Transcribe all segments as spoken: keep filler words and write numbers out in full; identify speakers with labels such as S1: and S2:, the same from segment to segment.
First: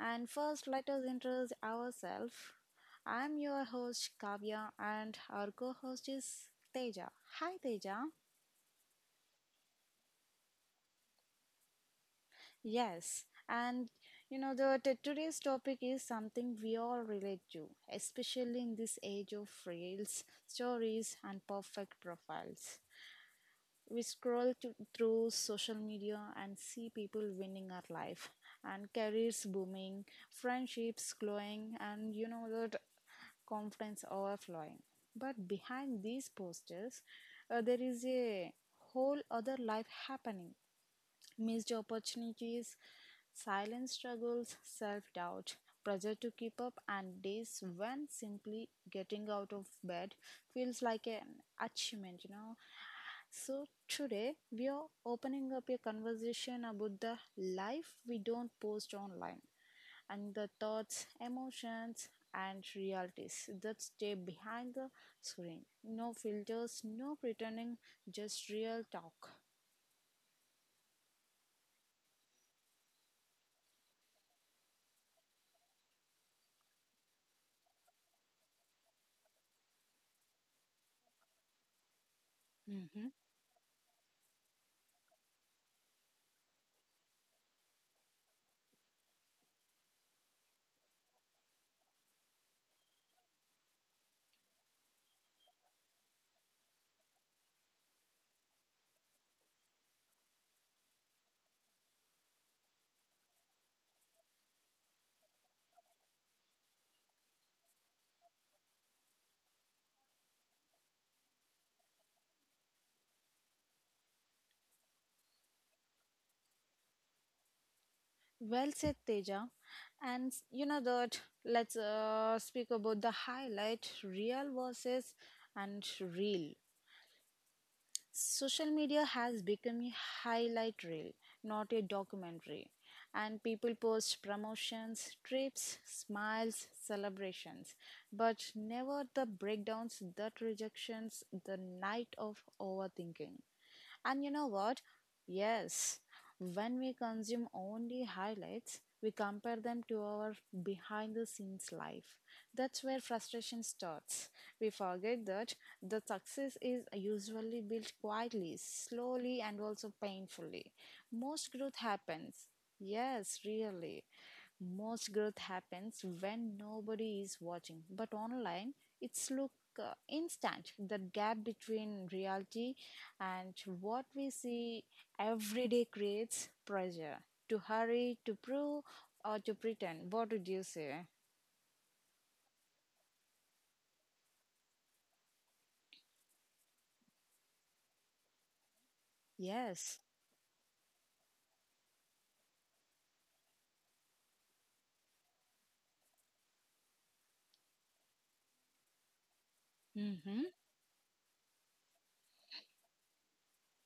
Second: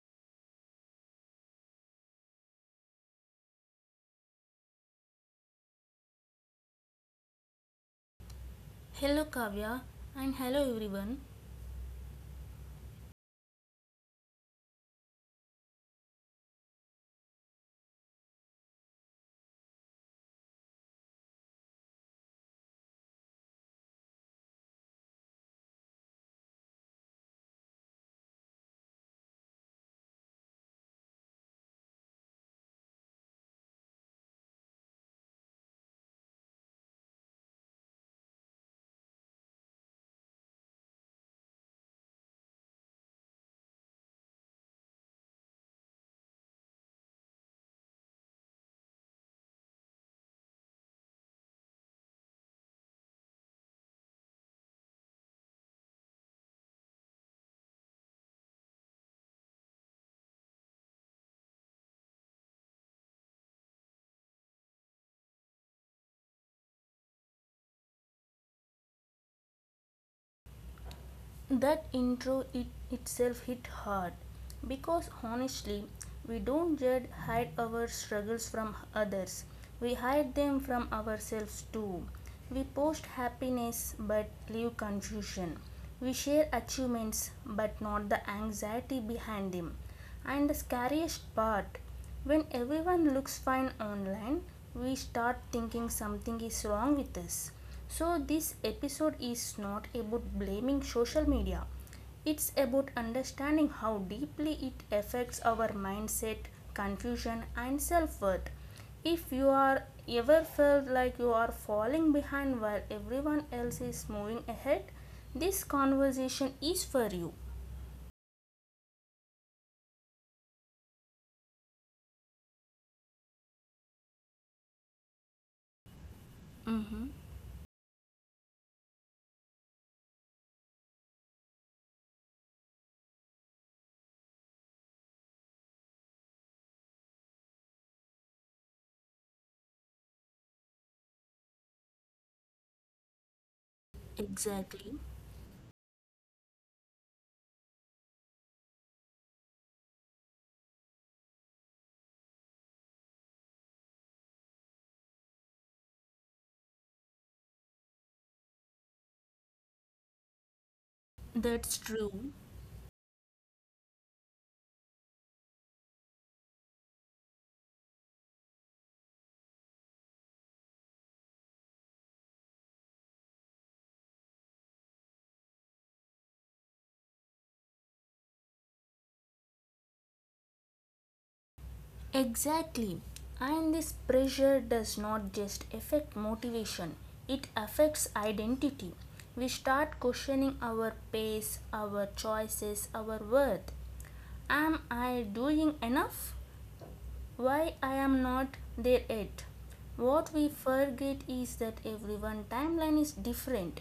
S1: And first, let us introduce ourselves. I'm your host Kavya and our co host is Teja. Hi Teja.
S2: Hello Kavya and hello everyone.
S1: Yes, and you know, the t- Today's topic is something we all relate to, especially in this age of reels, stories, and perfect profiles. We scroll to, through social media and see people winning our life and careers booming, friendships glowing, and you know that confidence overflowing. But behind these posters uh, there is a whole other life happening: missed opportunities, silent struggles, self-doubt, pressure to keep up, and days when simply getting out of bed feels like an achievement you know So, today we are opening up a conversation about the life we don't post online, and the thoughts, emotions, and realities that stay behind the screen. No filters, no pretending, just real talk.
S2: That intro it itself hit hard because honestly, we don't just hide our struggles from others. We hide them from ourselves too. We
S1: Hmm.
S2: post happiness but leave confusion. We share achievements but not the anxiety behind them. And the scariest part, when everyone looks fine online, we start thinking something is wrong with us. So this episode is not about blaming social media, it's about understanding how deeply it affects our mindset, confusion, and self worth. If you are ever felt like you are falling behind while everyone else is moving ahead, this conversation is for you.
S1: Well said, Teja. And you know that Let's uh, speak about the highlight real versus and real.
S2: Mm-hmm.
S1: Social media has become a highlight reel, not a documentary. And people post promotions, trips, smiles, celebrations, but never the breakdowns, that rejections, the night of overthinking. And you know what?
S2: Exactly.
S1: Yes, when we consume only highlights, we compare them to our behind the scenes life. That's where frustration starts. We forget that the success is usually built quietly, slowly, and also painfully. Most growth
S2: That's true.
S1: happens, yes, really. Most growth happens when nobody is watching. But online, it's look uh, instant. That gap between reality and what we see every day creates pressure to hurry, to prove, or to pretend. What would you say?
S2: Exactly. And this pressure does not just affect motivation, it affects identity. We
S1: Yes.
S2: start questioning our pace, our choices, our worth. Am I doing enough? Why I am not there yet? What
S1: Mm-hmm.
S2: we forget is that everyone timeline is different.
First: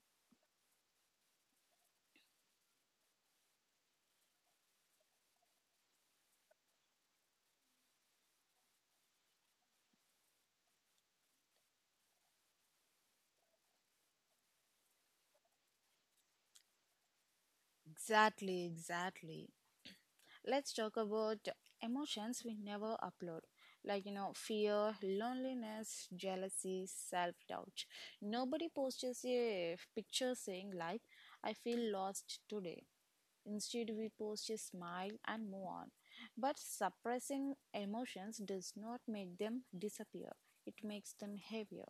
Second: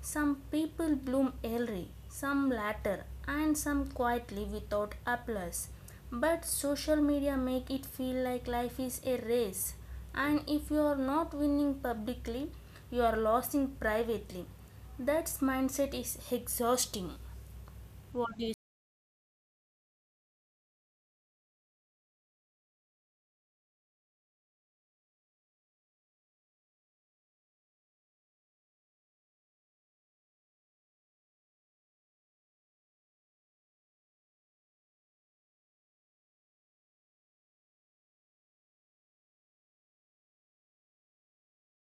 S2: Some people bloom early, some later, and some quietly without applause. But social media make it feel like life is a race, and if you are not winning publicly, you are losing privately. That mindset is exhausting.
S1: Exactly, exactly. Let's talk about emotions we never upload, like you know, fear, loneliness, jealousy, self doubt. Nobody posts a picture saying, like, I feel lost today. Instead, we pose a smile and move on. But suppressing emotions does not make them disappear, it makes them heavier.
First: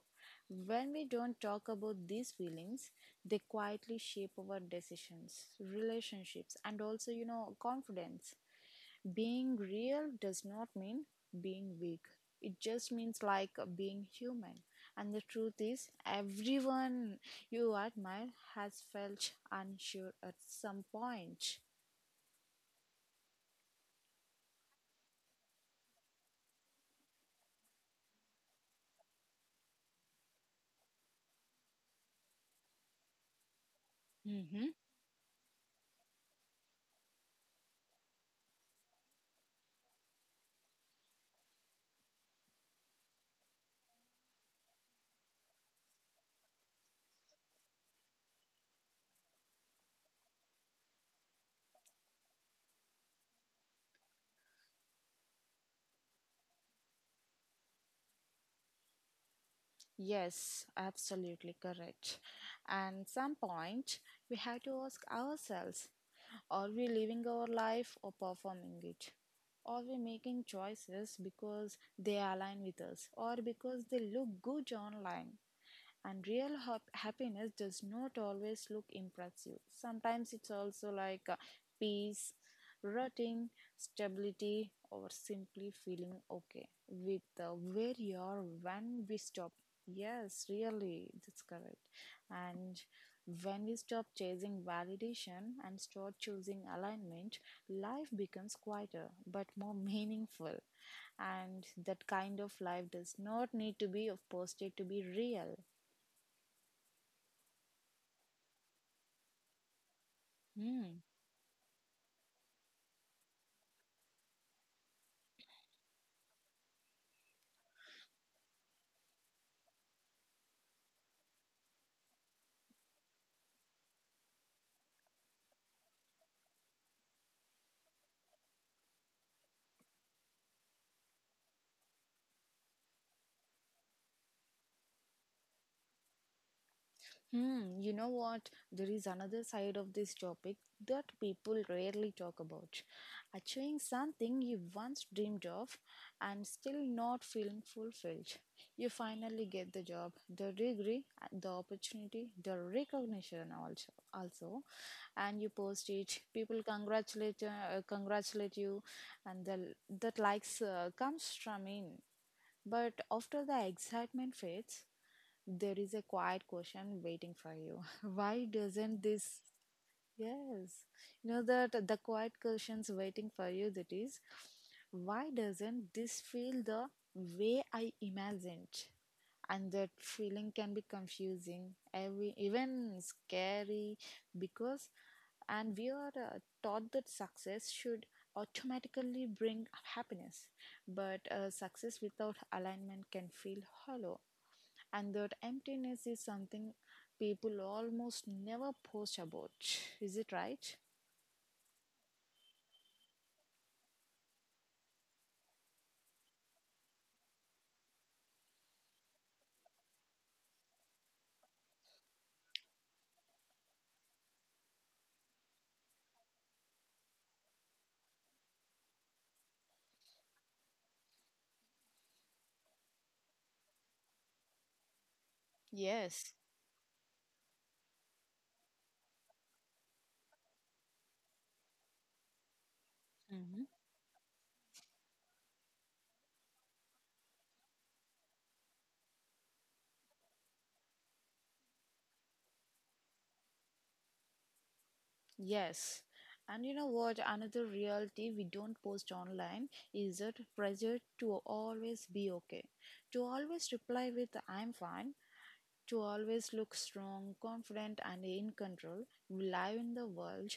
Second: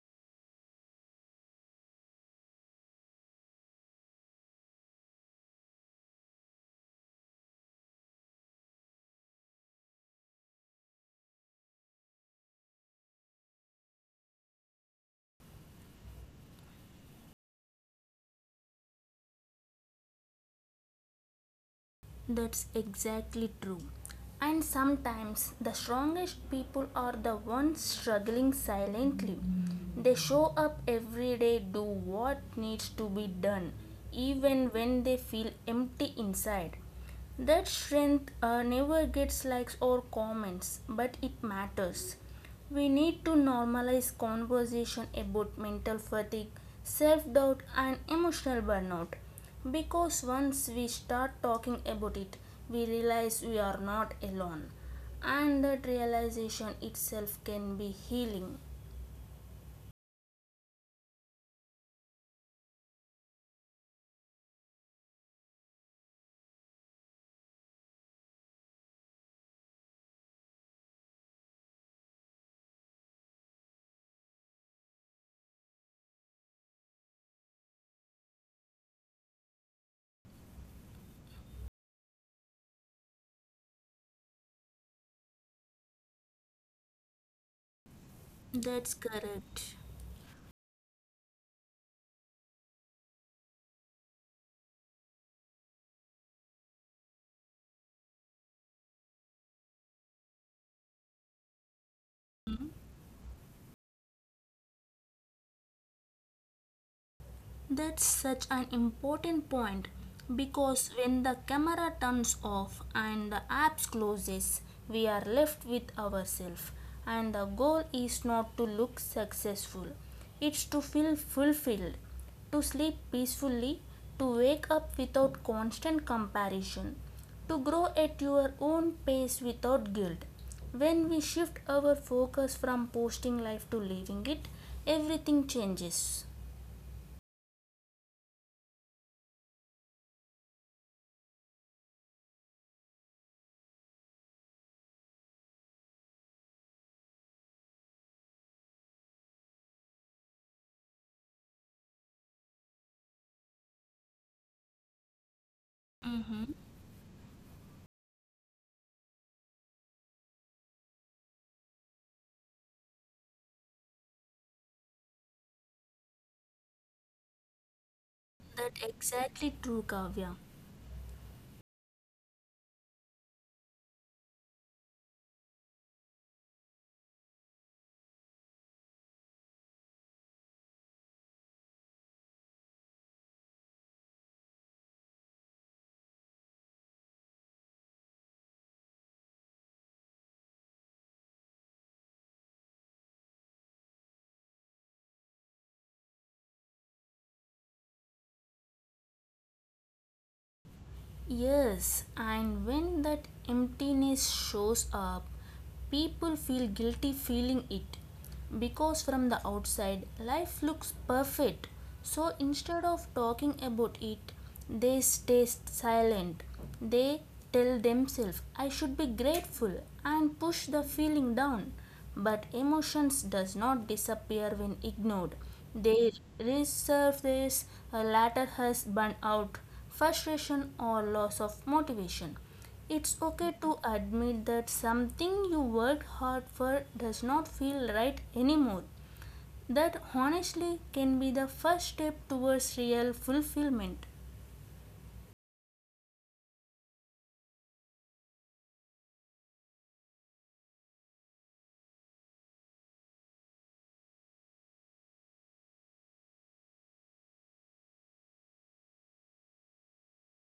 S1: When we don't talk about these feelings, they quietly shape our decisions, relationships, and also, you know, confidence. Being real does not mean being weak. It just means like being human. And the truth is, everyone you admire has felt unsure at some point.
S2: That's exactly true. And sometimes the strongest people are the ones struggling silently. They show up every day, do what needs to be done,
S1: Mm-hmm.
S2: even when they feel empty inside. That strength uh, never gets likes or comments, but it matters. We need to normalize conversation about mental fatigue, self doubt, and emotional burnout. Because once we start talking about it, we realize we are not alone. And that realization itself can be healing.
S1: Yes, absolutely correct. And some point we have to ask ourselves, are we living our life or performing it? Are we making choices because they align with us or because they look good online? And real hap- happiness does not always look impressive. Sometimes it's also like uh, peace, rooting, stability, or simply feeling okay with uh, where you are
S2: That's
S1: when we stop.
S2: correct.
S1: Yes, really, that's correct. And when we stop chasing validation and start choosing alignment, life becomes quieter but more meaningful, and that kind of life does not need to be of posted to be real.
S2: That's such an important point because
S1: Hmm.
S2: when the camera turns off and the apps closes, we are left with ourselves. And the goal is not to look successful, it's to feel fulfilled, to sleep peacefully, to wake up without constant comparison, to grow at your own pace without guilt. When we shift our focus from posting life to living it, everything changes.
S1: Hmm. You know what? There is another side of this topic that people rarely talk about. Achieving something you once dreamed of and still not feeling fulfilled. You finally get the job, the degree, the opportunity, the recognition also. Also, and you post it.
S2: Mhm.
S1: People congratulate uh, congratulate you, and the that likes uh, comes from in. But after the excitement fades, there is a quiet question waiting for you. Why
S2: That
S1: doesn't this?
S2: exactly true, Kavya.
S1: Yes, you know that the quiet questions waiting for you. That is, why doesn't this feel the way I imagined? And that feeling can be confusing, every even scary, because and we are uh, taught that success should automatically bring happiness, but uh, success without alignment can feel hollow, and that emptiness is something people almost never post about. Is it right?
S2: Yes, and when that emptiness shows up, people feel guilty feeling it because from the outside life looks perfect. So instead of talking about it, they stay silent. They tell themselves, I should be grateful, and push the feeling down. But emotions does not disappear when ignored. They
S1: Yes.
S2: resurface, a latter has burnout, frustration or loss of motivation. It's okay
S1: Mm-hmm.
S2: to admit that something you worked hard for does not feel right anymore. That honestly can be the first step towards real fulfillment.
S1: Yes, and you know what, another reality we don't post online is that pressure to always be okay, to always reply with I'm fine, to always look strong, confident, and in control. We live in the world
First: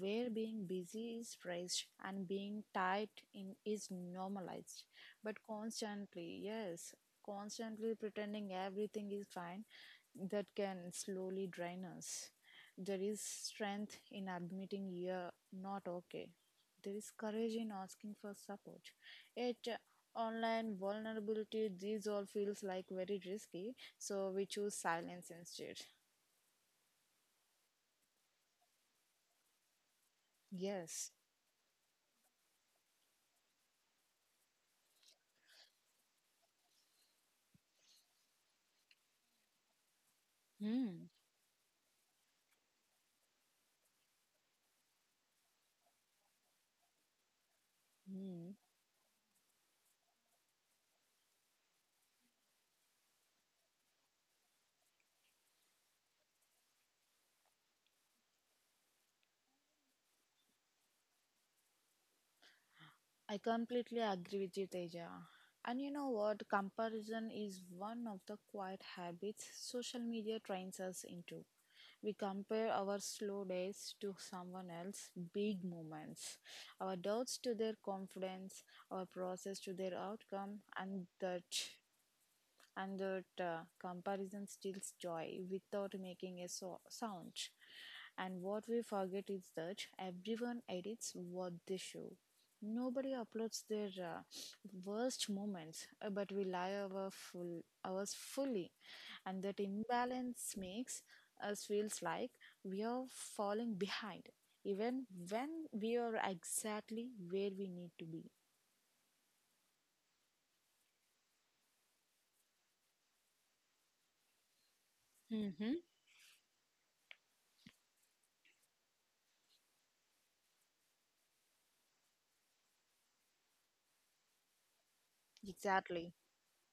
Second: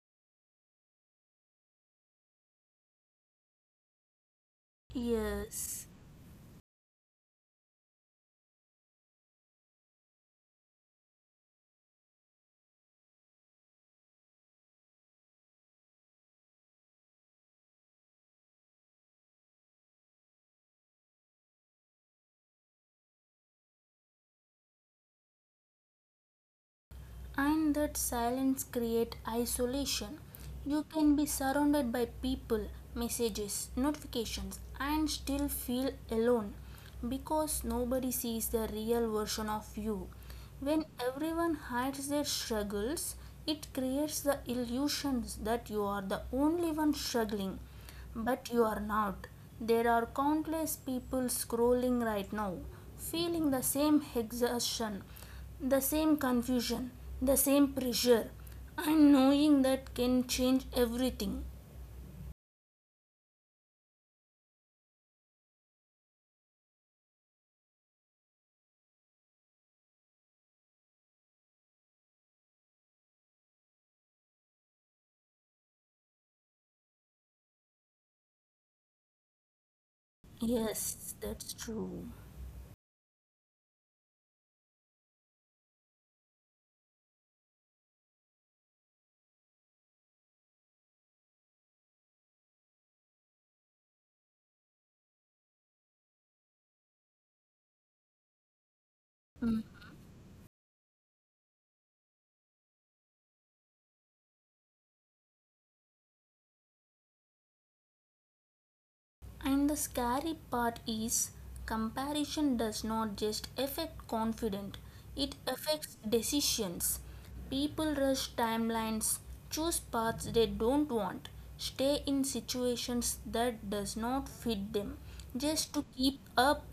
S1: where being busy is praised and being tight in is normalized. But
S2: Yes.
S1: constantly, yes, constantly pretending everything is fine, that can slowly drain us. There is strength in admitting you're not okay. There is courage in asking for support. Yet, uh, Online vulnerability, these all feels like very risky, so we choose silence instead.
S2: And that silence create isolation. You
S1: Yes.
S2: can be surrounded by people, messages, notifications, and still feel alone because nobody sees the real version of you. When
S1: Hmm.
S2: everyone hides their struggles, it creates the illusions that you are the only one struggling, but
S1: Hmm.
S2: you are not. There are countless people scrolling right now, feeling the same exhaustion, the same confusion, the same pressure, and knowing that can change everything.
S1: I completely agree with you, Teja. And you know what? Comparison is one of the quiet habits social media trains us into. We compare our slow days to someone else's big moments, our doubts to their confidence, our process to their outcome, and
S2: Yes,
S1: that
S2: that's true.
S1: and that uh, comparison steals joy without making a so- sound. And what we forget is that everyone edits what they show. Nobody uploads their uh, worst moments, uh, but we lie our full ours fully, and that
S2: Mm.
S1: imbalance makes us feels like we are falling behind, even when we are exactly where we need to be.
S2: And the scary part is comparison does not just affect confidence, it
S1: Mm-hmm.
S2: affects decisions. People rush timelines, choose paths they don't want, stay in situations that does not fit them just to
S1: Exactly.
S2: keep up.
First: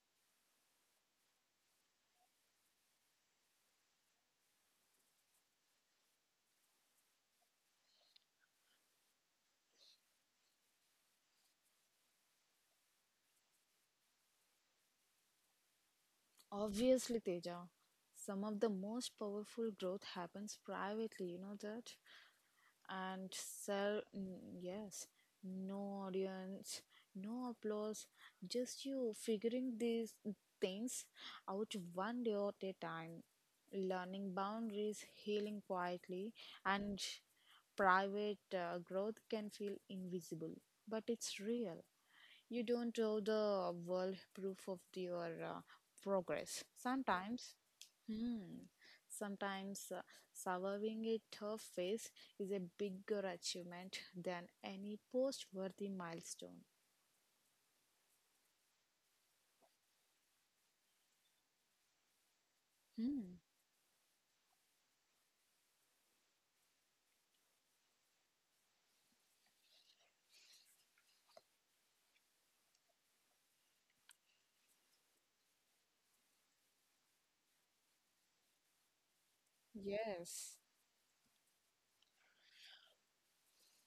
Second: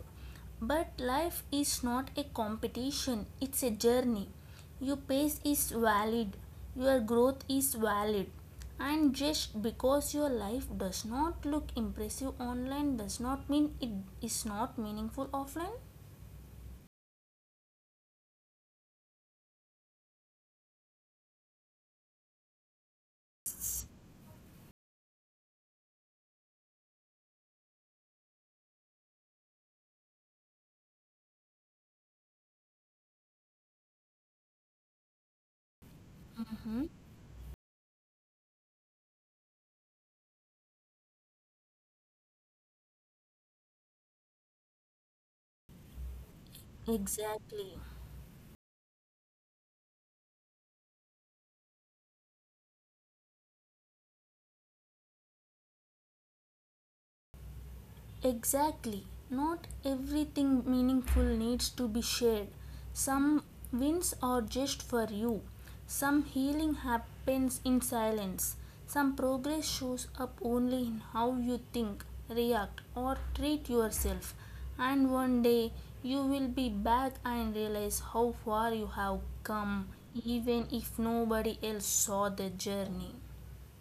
S2: But life is not a competition, it's a journey. Your pace is valid, your growth is valid. And just because your life does not look impressive online does not mean it is not meaningful offline.
S1: Obviously, Teja, some of the most powerful growth happens privately, you know that? And sell, mm, yes, no audience, no applause, just you figuring these things out one day at a time, learning boundaries, healing quietly,
S2: Mhm.
S1: and private uh, growth can feel invisible, but it's real. You don't owe the world proof of your uh, progress. Sometimes.
S2: Exactly.
S1: Hmm. Sometimes uh, surviving a tough phase is a bigger achievement than any post worthy milestone.
S2: Exactly. Not everything meaningful needs to be shared.
S1: Hmm.
S2: Some wins are just for you. Some healing happens in silence. Some progress shows up only in how you think, react, or treat yourself. And one day you will be back and realize how far you have come,
S1: Yes,
S2: even if nobody else saw the journey.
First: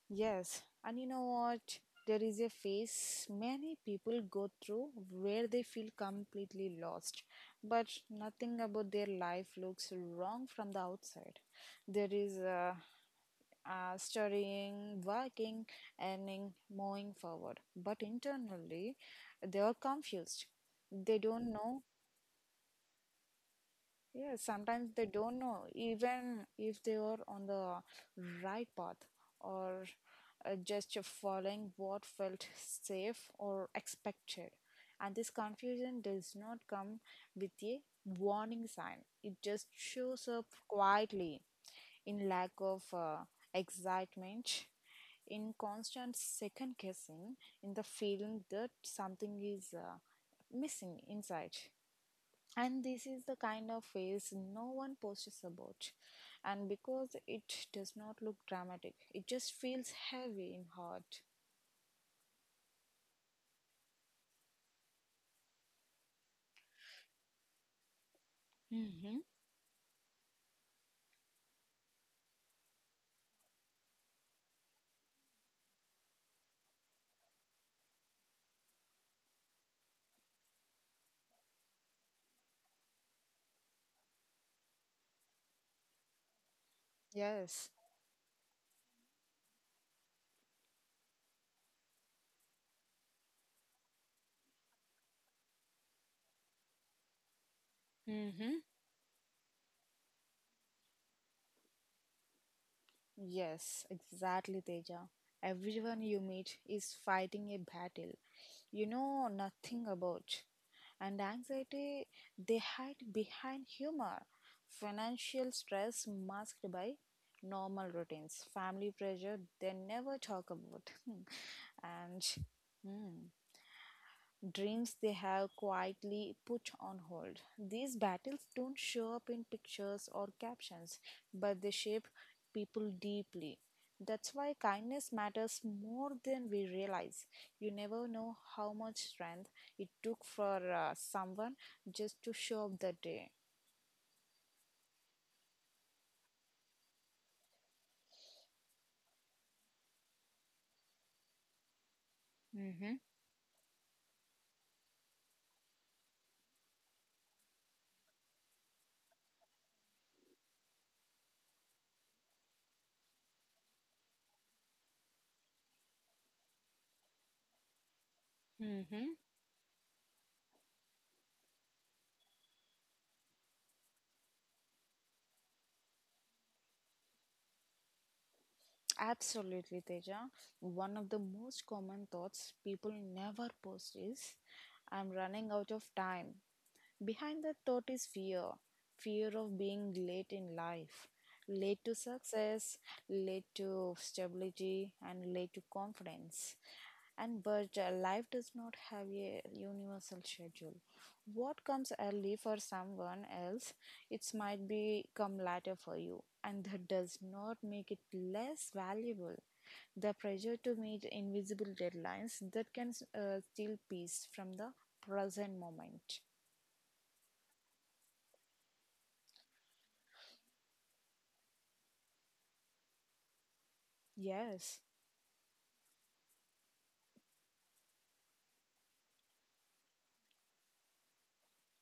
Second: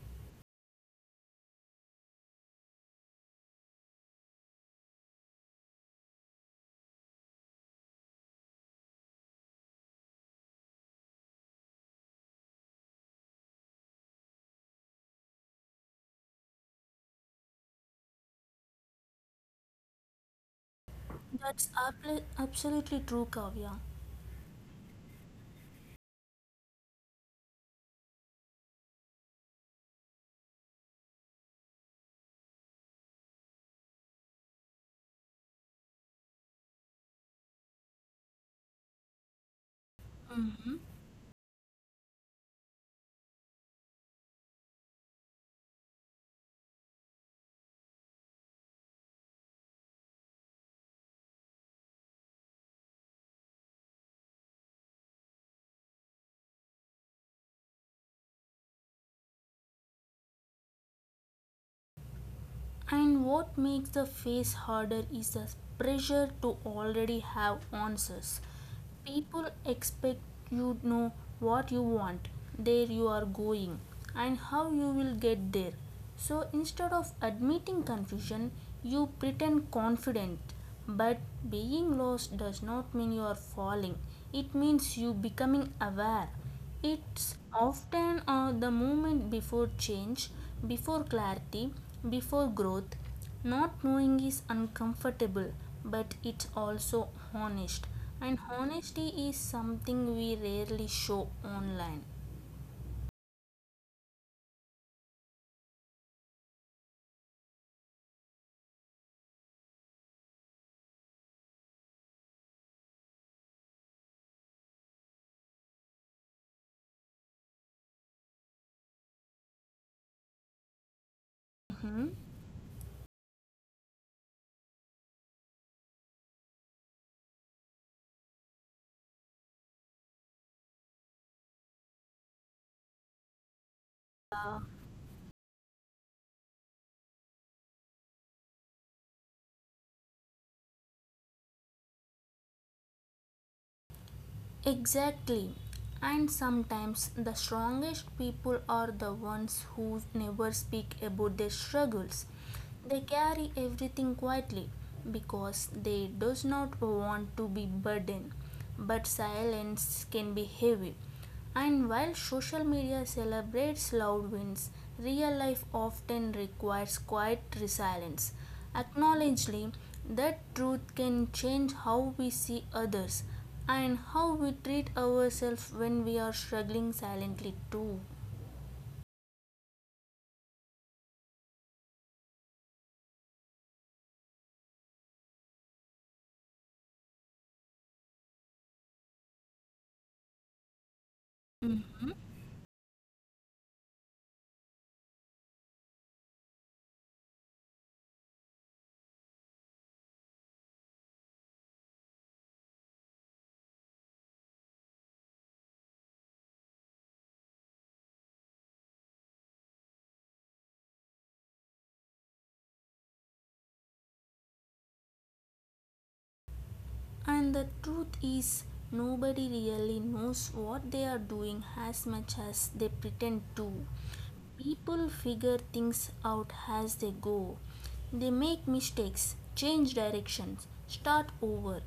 S1: yes. And you know what? There is a phase many people go through where they feel completely lost, but nothing about their life looks wrong from the outside. There is uh, uh, studying, working, earning, moving forward. But internally, they are confused. They don't
S2: That's
S1: know.
S2: abl- absolutely true, Kavya.
S1: Yeah, sometimes they don't know even if they are on the right path or uh, just following what felt safe or expected. And this confusion does not come with a warning sign. It just shows up
S2: Mhm.
S1: quietly, in lack of uh, excitement, in constant second guessing, in the feeling that something is uh, missing inside. And this is the kind of phase no one posts about, and because it does not look dramatic, it just feels heavy in heart.
S2: And what makes the face harder is the pressure to already have answers.
S1: Mm-hmm.
S2: People expect you to know what you want, where you are going, and how you will get there. So instead of admitting confusion, you pretend confident. But being lost does not mean you are falling. It means you becoming aware. It's
S1: Yes.
S2: often uh, the moment before change, before clarity, before growth. Not knowing is uncomfortable, but it's also honest. And
S1: Mm-hmm.
S2: honesty is something we rarely show online.
S1: Yes, exactly, Teja. Everyone you meet is fighting a battle you know nothing about. And anxiety they hide behind humor, financial stress masked by normal routines, family pressure they never talk about.
S2: Mhm.
S1: And hmm, dreams they have quietly put on hold. These battles don't show up in pictures or captions, but they shape people deeply. That's why kindness matters more than we realize. You never know how much strength it took for uh, someone just to show up that day.
S2: Exactly. And sometimes the strongest people are the ones who never speak about their struggles. They
S1: Mm-hmm.
S2: carry everything quietly because they does not want to be burdened. But silence can be heavy. And while social media celebrates loud wins, real life often requires quiet resilience.
S1: Mm-hmm.
S2: Acknowledging that truth can change how we see others and how we treat ourselves when we are struggling silently too.
S1: Absolutely, Teja. One of the most common thoughts people never post is I'm running out of time. Behind that thought is fear, fear of being late in life, late to success, late to stability, and late to confidence. And but uh, life does not have a universal schedule. What comes early for someone else it might be come later for you, and that does not make it less valuable. The pressure to meet invisible deadlines that can uh, steal peace from the present moment.
S2: And the truth is, nobody really knows what they are doing as much as they pretend to.
S1: Yes.
S2: People figure things out as they go. They make mistakes, change directions, start over.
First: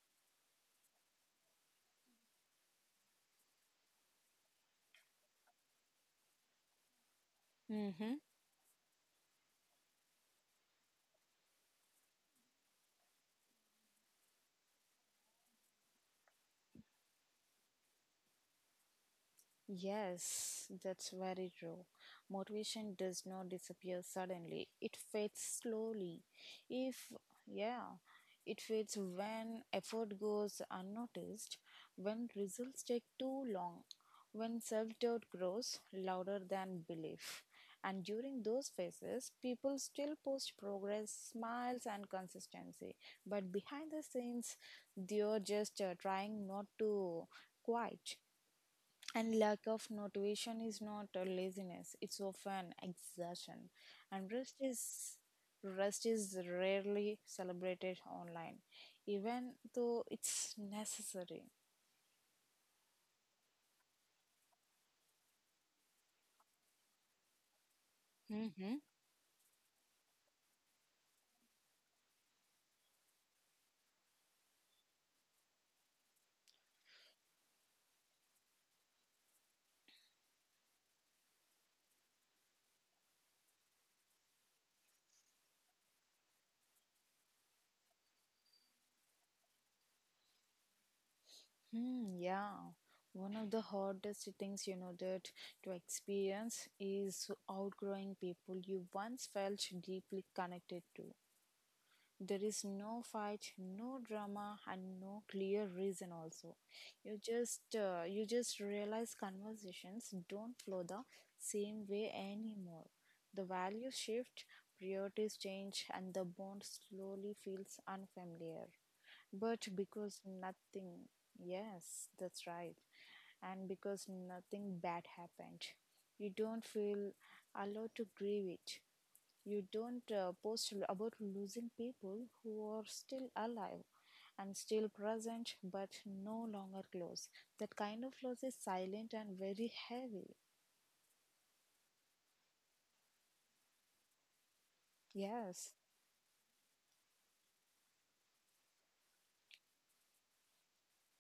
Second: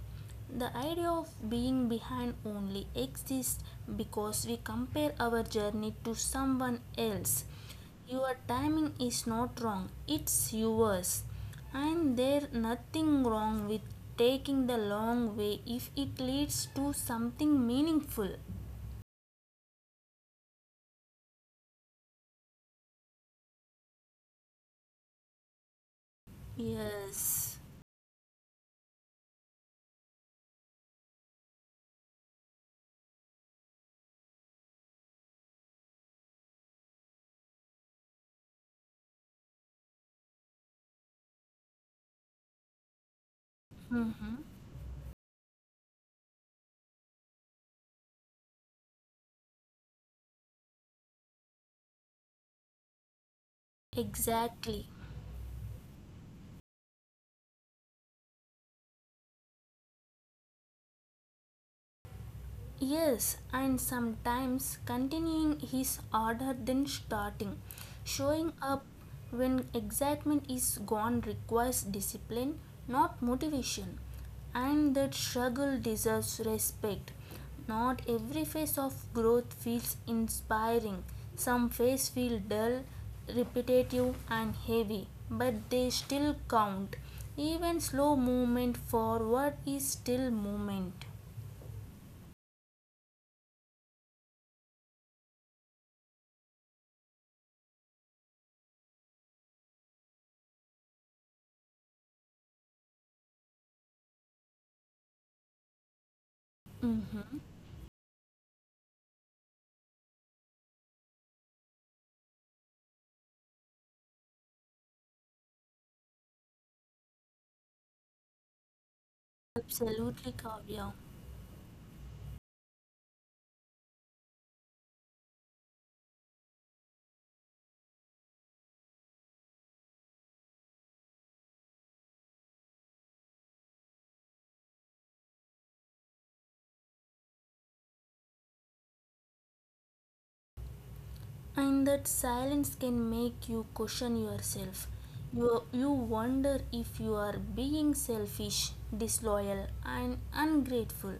S2: The idea of being behind only exists because we compare our journey to someone else.
S1: Hmm.
S2: Your timing is not wrong, it's yours. And there nothing wrong with taking the long way if it leads to something meaningful.
S1: Yes, that's very true. Motivation does not disappear suddenly. It fades slowly. If,
S2: Yes.
S1: yeah, it fades when effort goes unnoticed, when results take too long, when self doubt grows louder than belief. And during those phases, people still post progress, smiles, and consistency. But behind the
S2: Mm-hmm.
S1: scenes, they're just uh, trying not to quit, and lack of motivation is not a laziness, it's often exhaustion. And rest
S2: Exactly.
S1: is rest is rarely celebrated online, even though it's necessary.
S2: Yes, and sometimes continuing his order than starting. Showing
S1: Mm-hmm.
S2: up when excitement is gone requires discipline, not motivation. And that struggle deserves respect. Not every phase of growth feels inspiring. Some phases feel dull, repetitive, and heavy, but they still count. Even slow movement forward is still movement.
S1: Hmm, yeah. One of the hardest things you know that to experience is outgrowing people you once felt deeply connected to. There is no fight, no drama, and no clear reason. Also, you
S2: Mhm.
S1: just uh, you just realize conversations don't flow the same way anymore. The values shift, priorities change, and the bond slowly feels unfamiliar. But because
S2: Absolutely, Kavya.
S1: nothing, yes, that's right, and because nothing bad happened, you don't feel allowed to grieve it. You don't uh, post l- about losing people who are still alive and still present but no longer close. That kind of loss is silent and very heavy.
S2: And that silence can make you question yourself. You,
S1: Yes.
S2: you wonder if you are being selfish, disloyal, and ungrateful.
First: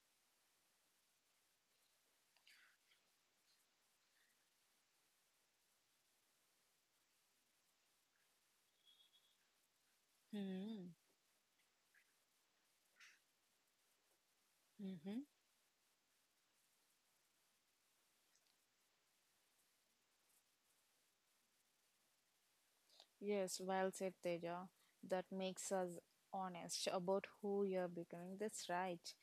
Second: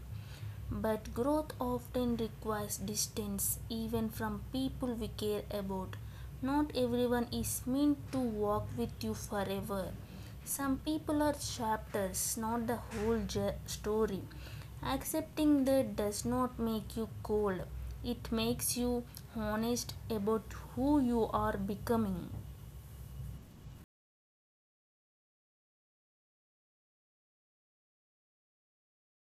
S2: But growth often requires distance, even from people we care about. Not everyone is meant to walk with you forever. Some
S1: Mm-hmm.
S2: people are chapters, not the whole story.
S1: Mm-hmm.
S2: Accepting that does not make you cold, it makes you honest about who you are becoming.
S1: Yes, well said, Teja. That makes us honest about who you're becoming. That's right.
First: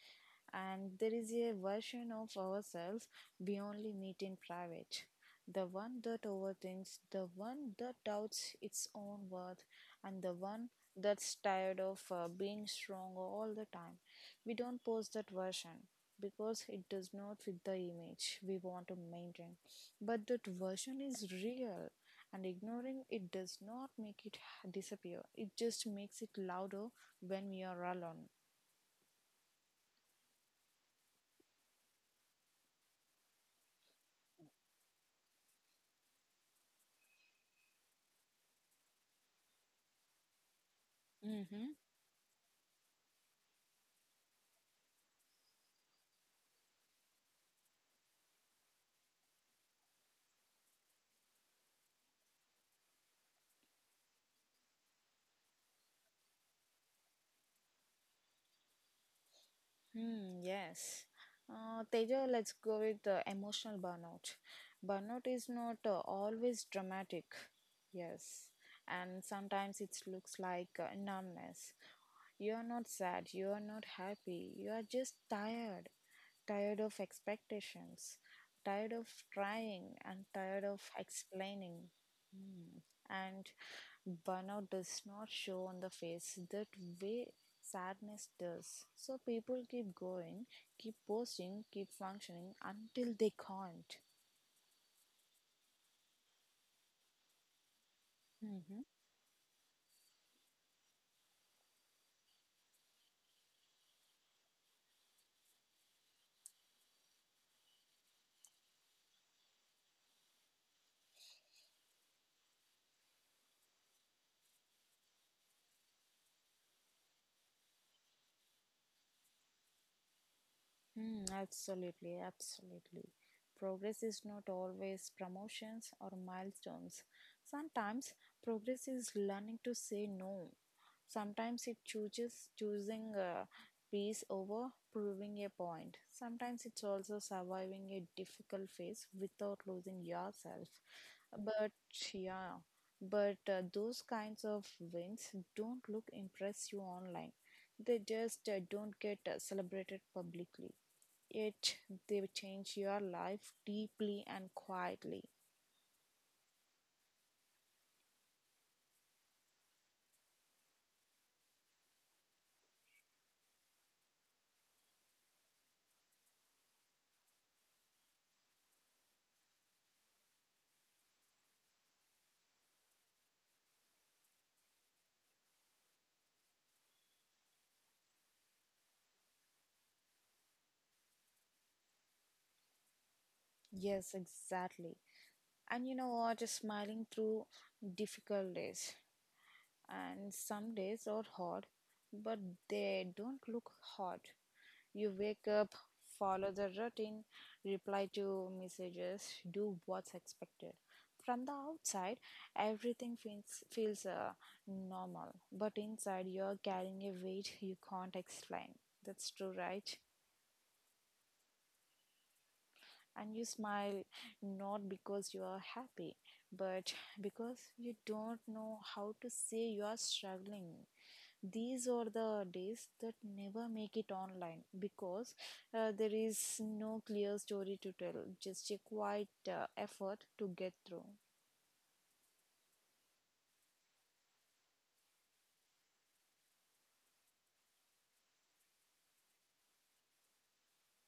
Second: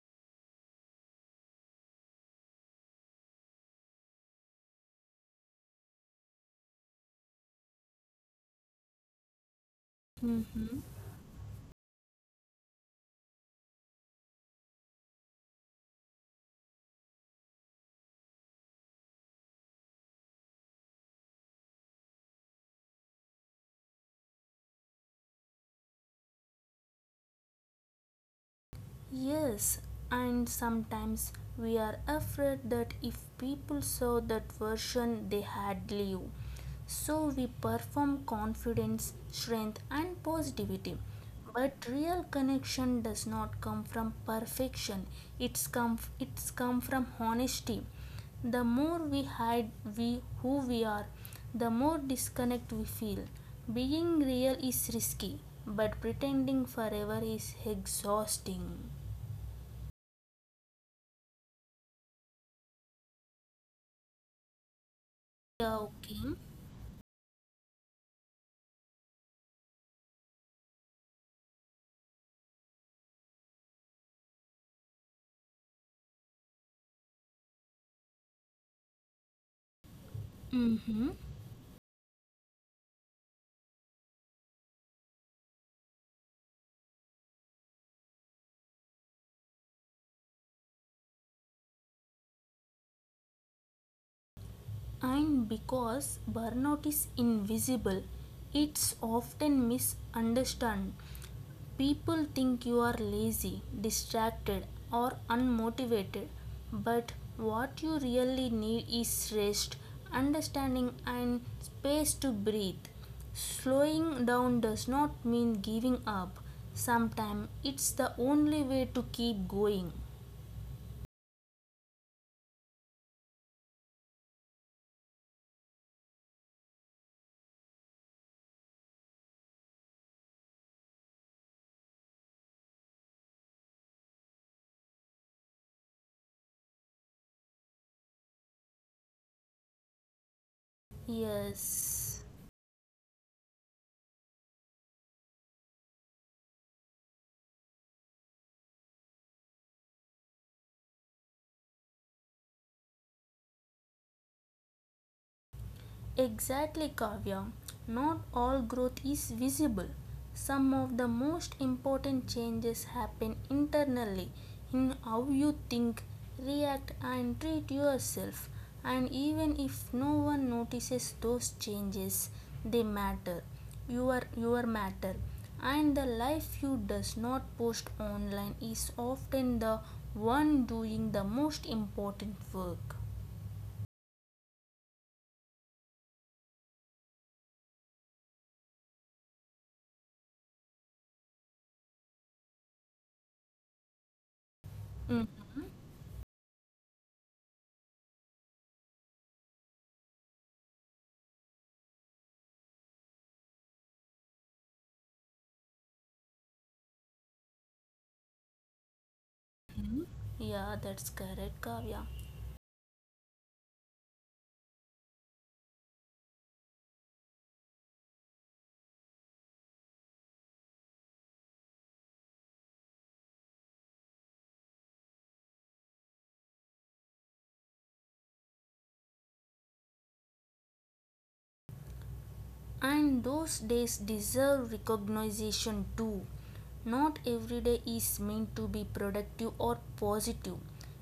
S1: And there is a version of ourselves we only meet in private. The one that overthinks, the one that doubts its own worth, and the one
S2: Mm-hmm.
S1: that's tired of uh, being strong all the time. We don't post that version because it does not fit the image we want to maintain. But that version is real, and ignoring it does not make it disappear, it just makes it louder when we are alone.
S2: Yes, and sometimes we are afraid that if people saw that version, they had leave. So we perform confidence, strength, and positivity.
S1: Hmm.
S2: But real connection does not come from perfection. It's come it's come from honesty. The more we hide we who we are, the more disconnect we feel. Being real is risky, but pretending forever is exhausting.
S1: Hmm, yes. Uh, Teja, let's go with uh, emotional burnout. Burnout is not uh,
S2: Joking.
S1: always dramatic. Yes. And sometimes it looks like uh, numbness. You are not sad, you are not happy, you are just tired. Tired of expectations, tired of trying, and tired of
S2: Mm-hmm.
S1: explaining, and burnout does not show on the face that way sadness does. So people keep going, keep posting, keep functioning until they can't.
S2: And because burnout is invisible,
S1: hmm
S2: it's often misunderstood. People think you are lazy, distracted, or unmotivated, but what you really need is rest, understanding, and space to breathe. Slowing down does not mean giving up. Sometimes it's the only way to keep going.
S1: Hmm, absolutely, absolutely. Progress is not always promotions or milestones. Sometimes progress is learning to say no. Sometimes it chooses choosing uh, peace over proving a point. Sometimes it's also surviving a difficult phase without losing yourself. But
S2: Yes.
S1: yeah, but uh, those kinds of wins don't look impress you online. They just uh, don't get uh, celebrated publicly. It They change your life deeply and quietly.
S2: Exactly, Kavya. Not all growth is visible. Some of the most important changes happen internally in how you think, react, and treat yourself. And even if no one notices those changes, they matter. You Your, your matter. And the life you does not post online is often the one doing the most important work.
S1: Yes, exactly. And you know what? Smiling through difficult days, and some days are hard, but they don't look hard. You
S2: Mm.
S1: wake up, follow the routine, reply to messages, do what's expected. From the outside, everything feels feels uh, normal, but inside you're carrying a weight you can't explain. That's true, right?
S2: Mm-hmm. Yeah, that's correct, Kavya.
S1: And you smile not because you are happy but because you don't know how to say you are struggling. These are the days that never make it online because uh, there is no clear story to tell, just a quiet uh, effort to get through.
S2: And those days deserve recognition too. Not every day is meant to be productive or positive.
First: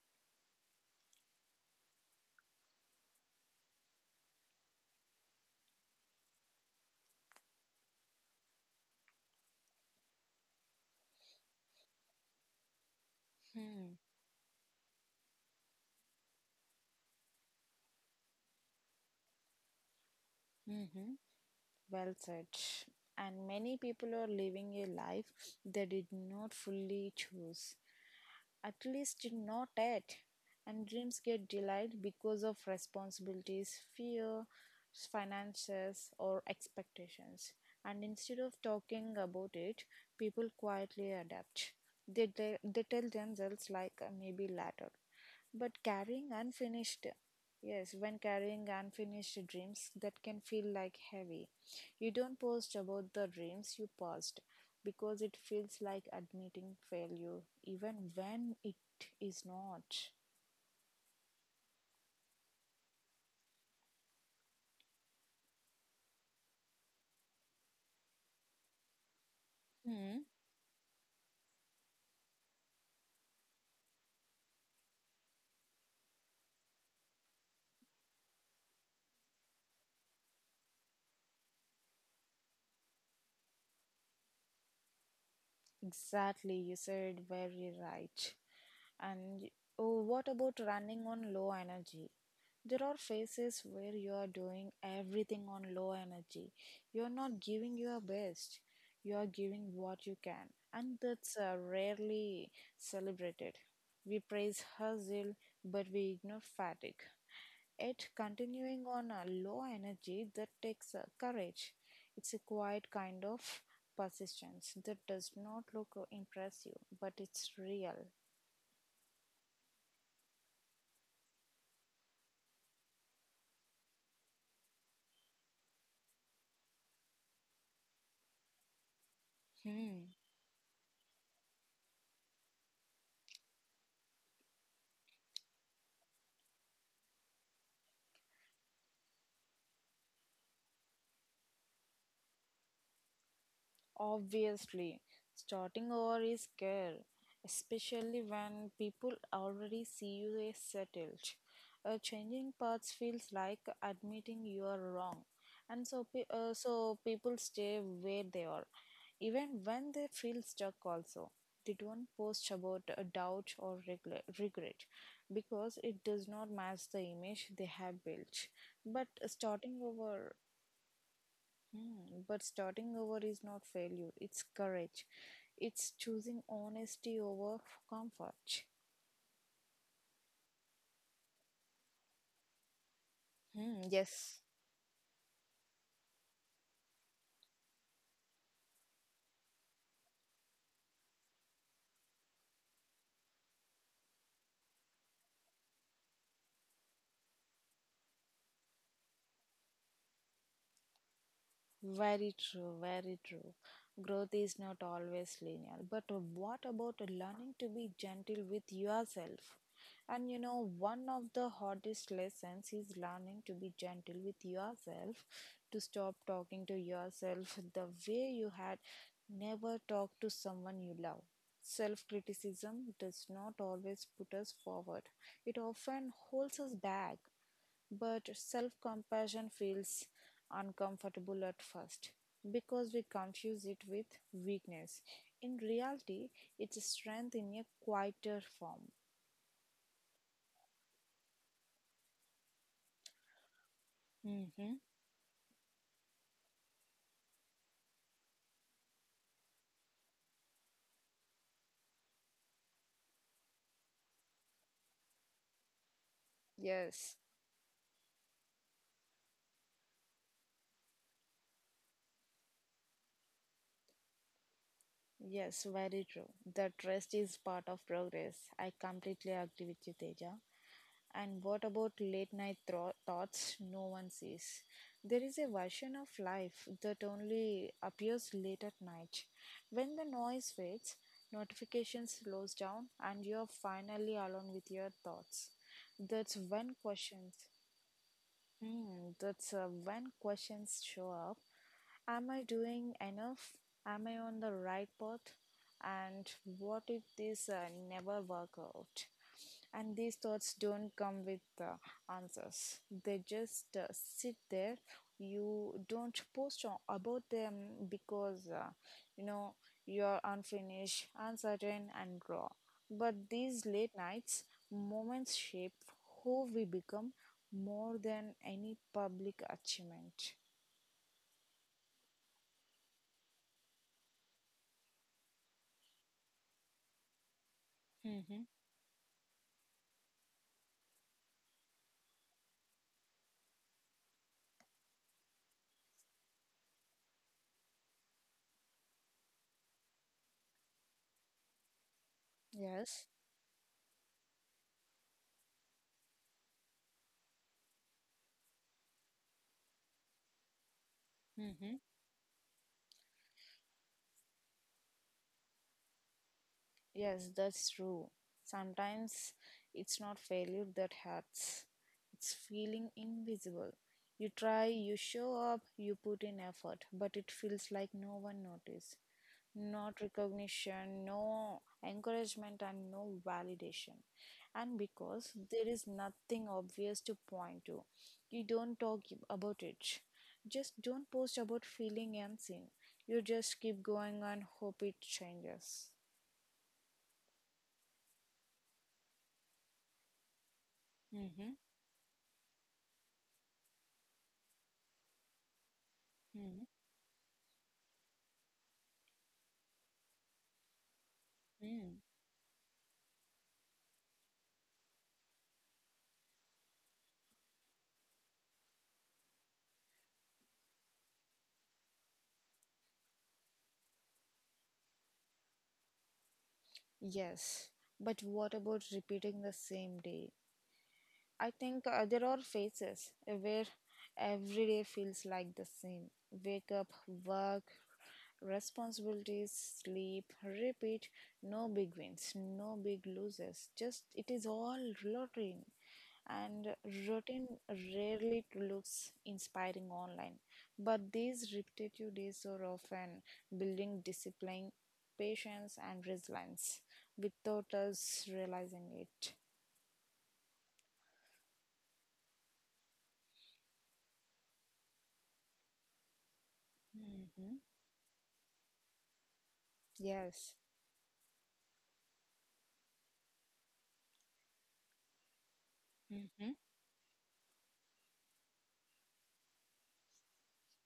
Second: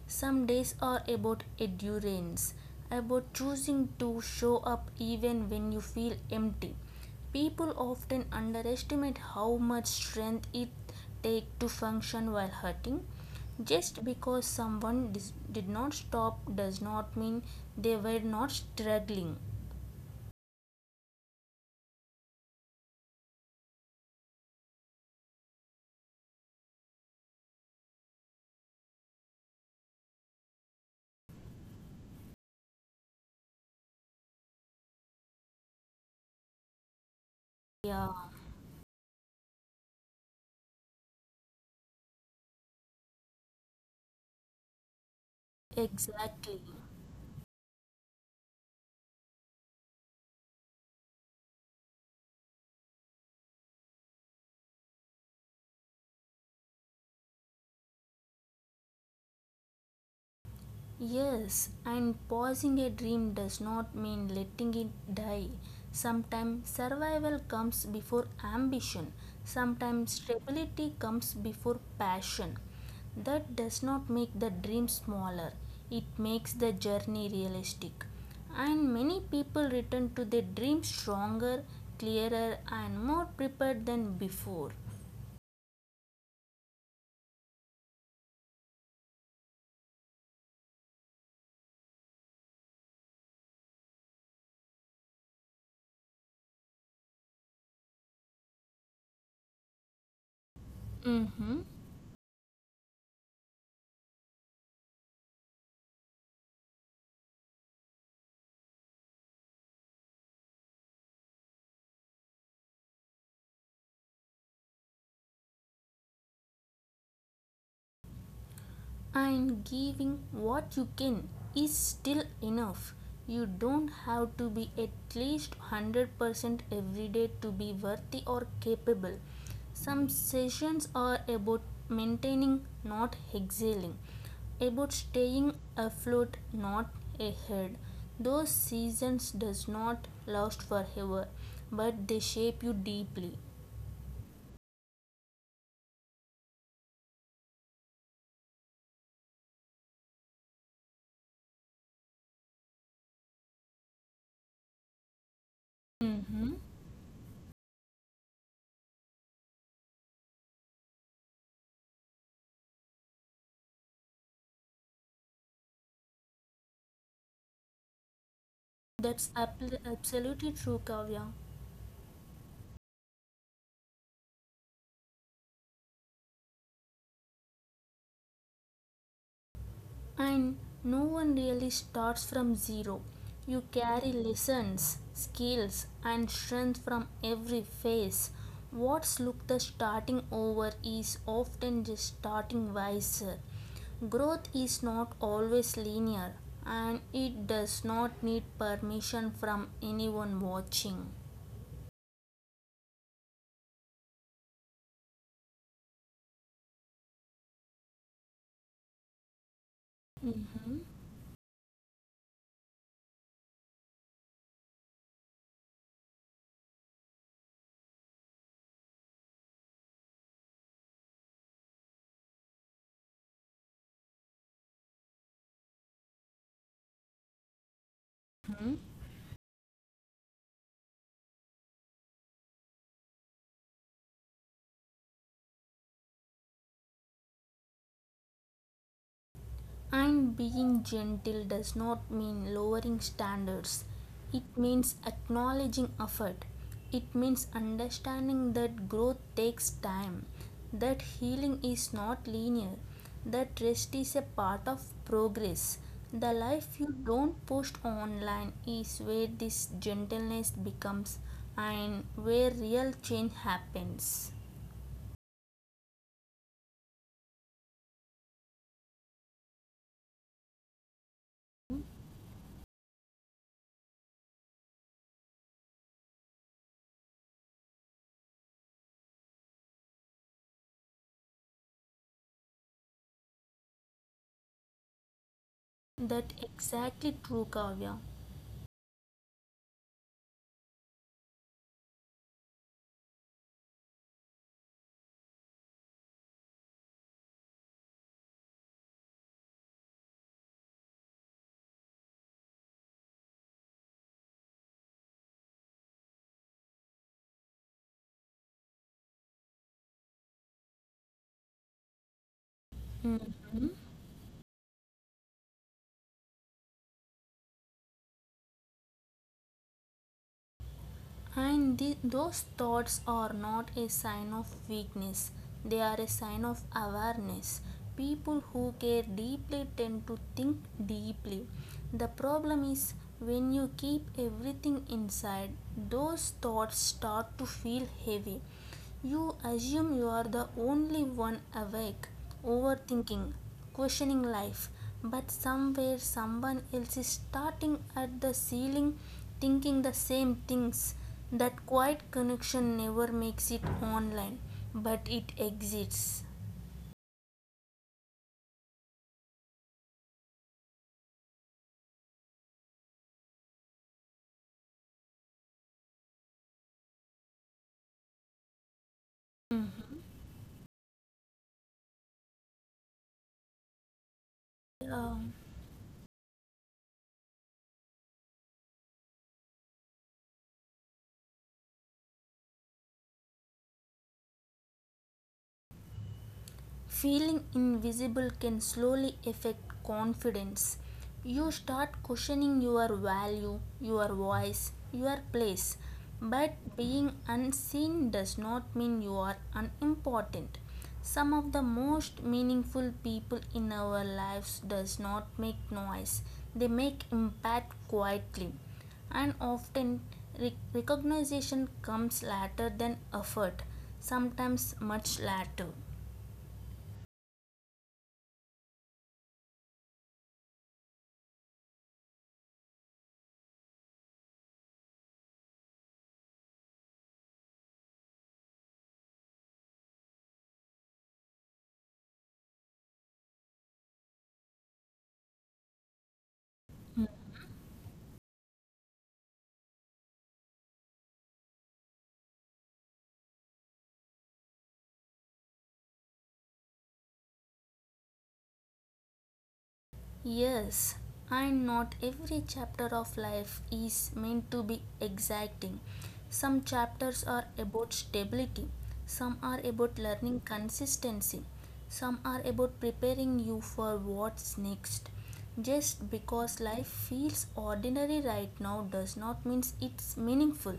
S2: Some days are about endurance, about choosing to show up even when you feel empty. People often underestimate how much strength it takes to function while hurting.
S1: Hmm.
S2: Just because someone dis- did not stop does not mean they were not struggling.
S1: Mm-hmm. Well said. And many people are living a life they did not fully choose, at least not yet. And dreams get delayed because of responsibilities, fear, finances, or expectations. And
S2: Yeah,
S1: instead of talking about it, people quietly adapt. They, they, they tell themselves, like, "Uh, maybe later." But carrying
S2: exactly.
S1: unfinished, yes, when carrying unfinished dreams, that can feel like heavy. You don't post about the dreams you passed because it feels like admitting failure, even when it is not.
S2: Yes, and pausing a dream does not mean letting it die. Sometimes survival comes before ambition, sometimes
S1: Hmm,
S2: stability comes before passion. That does not make the dream smaller, it makes the journey realistic. And many people return to their dream stronger, clearer, and more prepared than before.
S1: exactly, you said very right. And y- oh, what about running on low energy? There are phases where you are doing everything on low energy. You are not giving your best. You are giving what you can, and that's
S2: Mm-hmm.
S1: uh, rarely celebrated. We praise hustle, but we ignore fatigue. Yet, continuing on a low energy, that takes uh, courage. It's a quiet kind of persistence that does not look impressive, but it's real.
S2: And giving what you can is still enough. You don't have to be at least one hundred percent every day to be worthy or capable. Some
S1: Hmm.
S2: sessions are about maintaining, not exhaling, about staying afloat, not ahead. Those seasons does not last forever, but they shape you deeply.
S1: Obviously, starting over is scary, especially when people already see you as settled. Uh, changing paths feels like admitting you are wrong, and so pe-
S2: Mm-hmm.
S1: uh, so people stay where they are, even when they feel stuck. Also, they don't post about a doubt or regla- regret because it does not match the image they have built. But
S2: That's ab-
S1: starting over.
S2: absolutely true, Kavya.
S1: Hmm, but starting over is not failure, it's courage. It's choosing honesty over comfort.
S2: And no one really starts from zero. You
S1: Hmm,
S2: carry
S1: yes.
S2: lessons, skills, and strength from every phase. What's looked as starting over is often just starting wiser. Growth is not always linear, and it does not need permission from anyone watching.
S1: Very true, very true. Growth is not always linear, but what about learning to be gentle with yourself? And you know,
S2: Mhm.
S1: one of the hardest lessons is learning to be gentle with yourself, to stop talking to yourself the way you had never talked to someone you love. Self criticism does not always put us forward, it often holds us back. But self compassion feels uncomfortable at first because we confuse it with weakness. In reality, it's a strength in a quieter form.
S2: And being gentle does not mean lowering standards. It
S1: Mm-hmm.
S2: means acknowledging effort. It means understanding that growth takes time, that healing is not linear, that rest is a part of progress. The life you
S1: Yes,
S2: don't post online is where this gentleness becomes and where real change happens.
S1: yes, very true. That rest is part of progress. I completely agree with you, Teja. And what about late night thro- thoughts no one sees? There is a version of life that only appears late at night. When the noise fades, notification slows down, and you're finally alone with your thoughts. That's
S2: That
S1: when
S2: exactly
S1: questions.
S2: true, Kavya.
S1: Hmm, that's uh, when questions show up. Am I doing enough? Am I on the right path? And what if this uh, never work out? And these thoughts don't come with uh, answers. They just uh, sit there. You don't post on, about them because uh, you know you're unfinished, uncertain, and raw.
S2: Mm.
S1: But these late nights, moments shape who we become more than any public achievement.
S2: And the, those thoughts are not a sign of weakness, they are a sign of awareness.
S1: Mm-hmm.
S2: People who care deeply tend to think deeply. The problem is when you keep everything inside, those thoughts start to feel heavy. You assume you are the only one awake,
S1: Yes.
S2: overthinking, questioning life, but somewhere someone else is starting at the ceiling thinking the same things. That quiet connection never makes it online, but it exists.
S1: Yes, that's true. Sometimes it's not failure that hurts, it's feeling invisible. You try, you show up, you put in effort, but it feels like no one noticed. Not
S2: Mhm.
S1: recognition, no encouragement, and no validation. And
S2: Yeah.
S1: because there is nothing obvious to point to, you don't talk about it. Just don't post about feeling unseen. You just keep going and hope it changes.
S2: Feeling invisible can slowly affect confidence. You
S1: Mhm.
S2: start questioning your value, your voice, your place. But being unseen does not mean you are unimportant. Some of the
S1: Mm-hmm.
S2: most meaningful people in our lives does not make noise. They make impact quietly and often re- recognition comes later than effort, sometimes much later.
S1: Yes, but what about repeating the same day? I think uh, there are phases where every day feels like the same. Wake up, work, responsibilities, sleep, repeat. No big wins, no big losses. Just it is all routine. And routine rarely looks inspiring online. But these repetitive days are often building discipline, patience, and resilience without us realizing it.
S2: Yes, and not every chapter of life is meant to be exacting. Some chapters are
S1: Mhm.
S2: about stability, some are about learning
S1: Yes.
S2: consistency, some are about preparing you for what's next. Just
S1: Mm-hmm.
S2: because life feels ordinary right now does not mean it's meaningful.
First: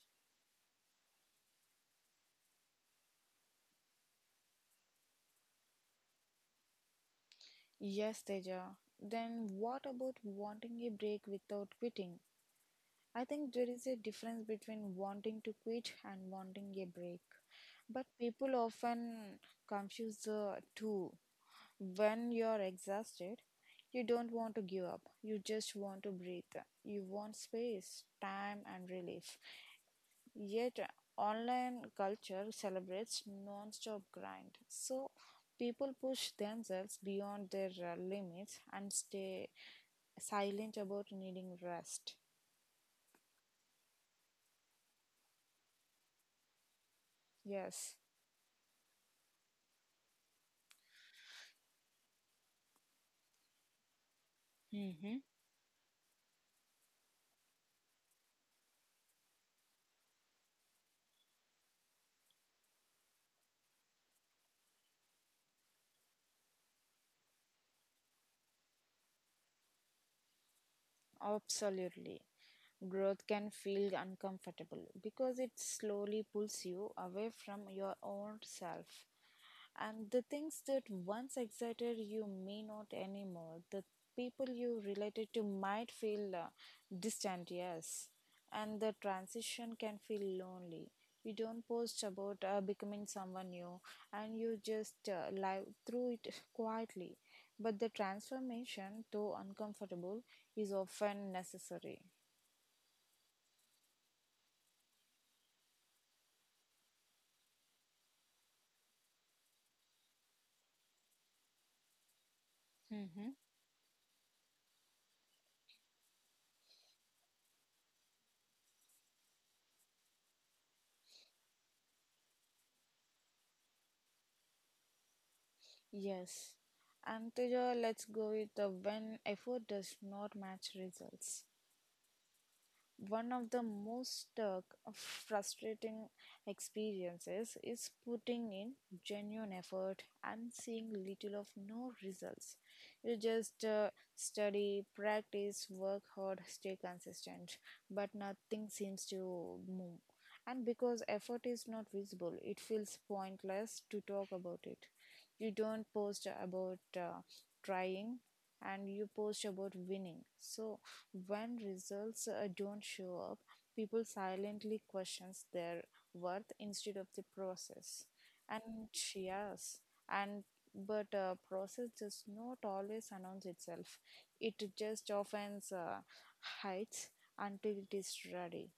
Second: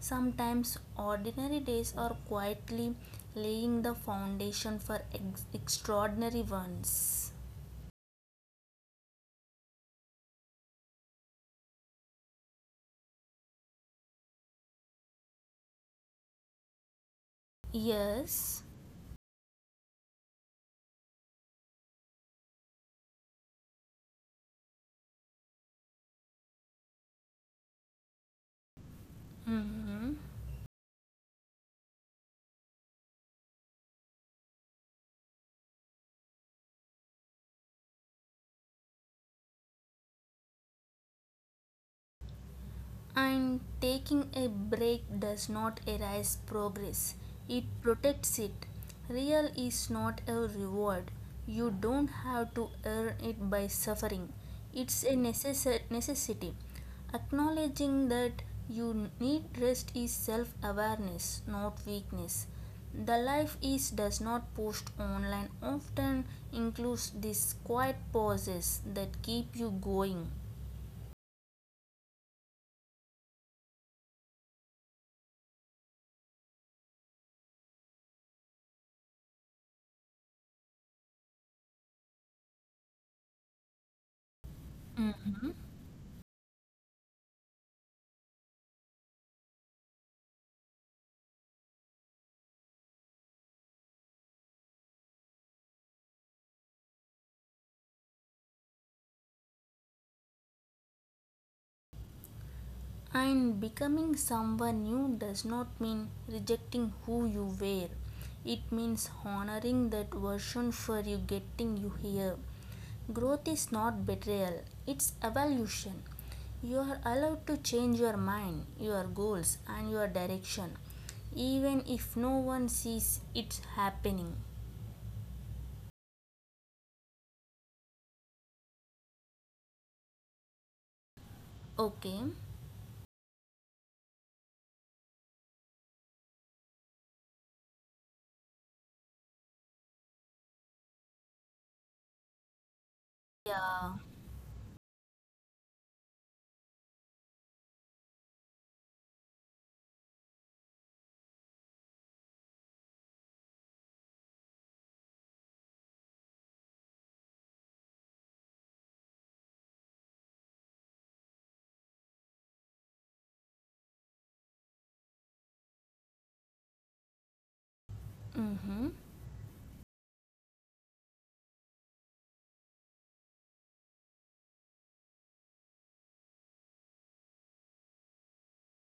S2: Sometimes ordinary days are quietly laying the foundation for ex- extraordinary ones.
S1: Yes, Teja. Then what about wanting a break without quitting? I think there is a difference between wanting to quit and wanting a break. But people
S2: Yes.
S1: often confuse the two. When you're exhausted, you don't want to give up. You just want to breathe. You want space, time, and relief.
S2: Mhm.
S1: Yet, online culture celebrates non-stop grind. So, people push themselves beyond their uh, limits and stay silent about needing rest.
S2: And taking a break does not erase progress, it
S1: Yes.
S2: protects it. Real is not a reward. You don't have to earn it by suffering, it's a
S1: Mm-hmm.
S2: necess- necessity. Acknowledging that you need rest is self awareness, not weakness. The life is does not post online often includes these quiet pauses that keep you going.
S1: Absolutely. Growth can feel uncomfortable because it slowly pulls you away from your own self. And the things that once excited you may not anymore. The people you related
S2: Mhm.
S1: to might feel uh, distant, yes. And the transition can feel lonely. You don't post about uh, becoming someone new, and you just uh, live through it quietly. But the transformation, though uncomfortable, is often necessary.
S2: And becoming someone new does not mean rejecting who you were. It means honoring that version for you getting you here.
S1: Mm-hmm.
S2: Growth is not betrayal, it's evolution. You are allowed to change your mind, your goals, and your direction, even if no one sees it happening.
S1: Yes. And Teja, let's go with the when effort does not match results.
S2: Okay?
S1: One of the most uh, frustrating experiences is putting in genuine effort and seeing little of no results. You just
S2: Yeah.
S1: uh, study, practice, work hard, stay consistent, but nothing seems to move. And because effort is not visible, it feels pointless to talk about it. You don't post about uh, trying, and you post about winning. So when results uh, don't show up, people silently questions their worth instead of the process.
S2: Mm
S1: And
S2: hmm.
S1: yes, and but uh, process does not always announce itself. It just often uh, hides until it is ready.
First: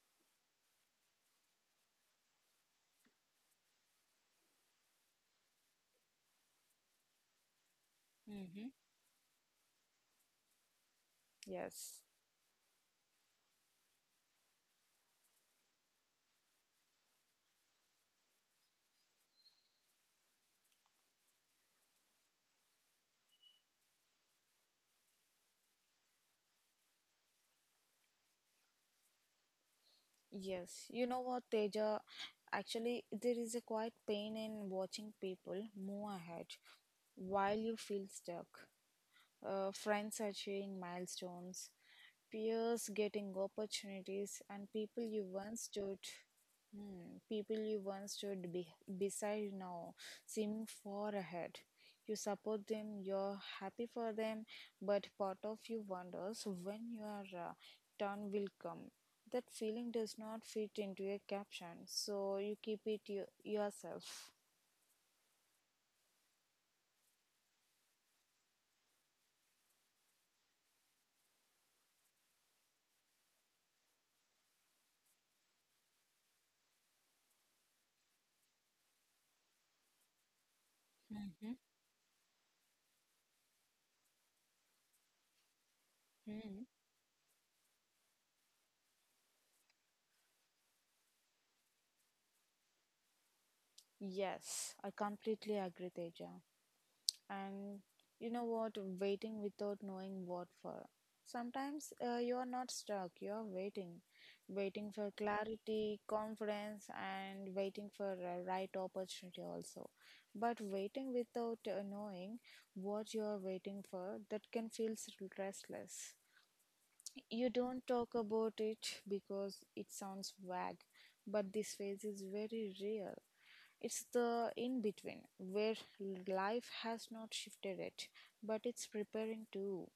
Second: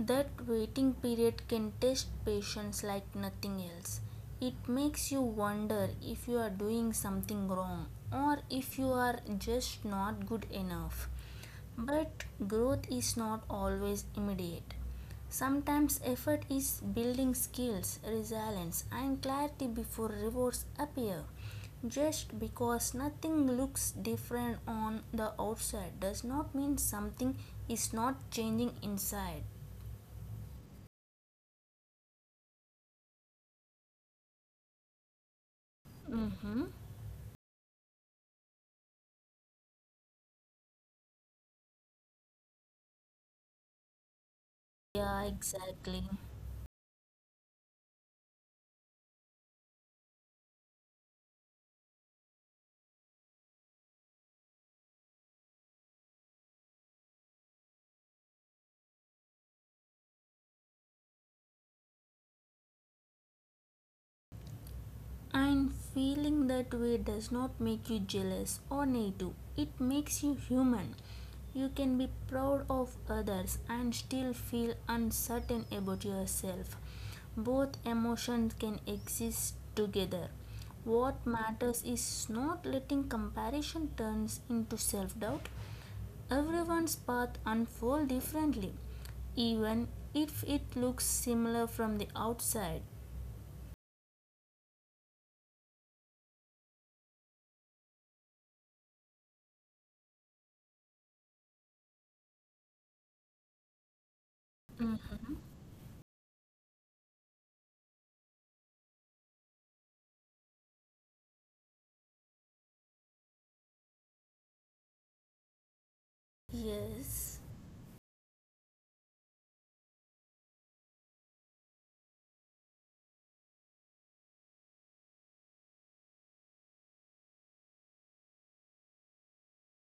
S2: That waiting period can test patience like nothing else. It makes you wonder if you are doing something wrong or
S1: Mm-hmm.
S2: if you are just not good enough.
S1: Yes,
S2: But growth is not always immediate. Sometimes effort is building skills, resilience, and clarity before rewards appear. Just because nothing looks different on the outside does not mean something is not changing inside.
S1: yes. You know what, Teja? Actually, there is a quiet pain in watching people move ahead
S2: Mm-hmm.
S1: while you feel stuck. Uh, friends achieving milestones, peers getting opportunities, and people
S2: Yeah,
S1: you once stood.
S2: exactly.
S1: Hmm, people you once stood be- beside now seem far ahead. You support them, you're happy for them, but part of you wonders when your uh, turn will come. That feeling does not fit into a caption, so you keep it you- yourself.
S2: And feeling that way does not make you jealous or native, it makes you human. You can be proud of others and still feel uncertain about yourself. Both emotions can exist together. What
S1: Mhm.
S2: matters is not letting comparison turn into self-doubt.
S1: Mhm.
S2: Everyone's path unfolds differently, even if it looks similar from the outside.
S1: Yes, I completely agree, Teja. And you know what, waiting without knowing what for. Sometimes uh, you are not stuck, you are waiting. Waiting for
S2: Mm.
S1: clarity, confidence, and waiting for a right opportunity also. But waiting without uh, knowing what you are waiting for, that can feel s- restless.
S2: Yes.
S1: You don't talk about it because it sounds vague, but this phase is very real. It's the in between where life has not shifted it, but it's preparing to.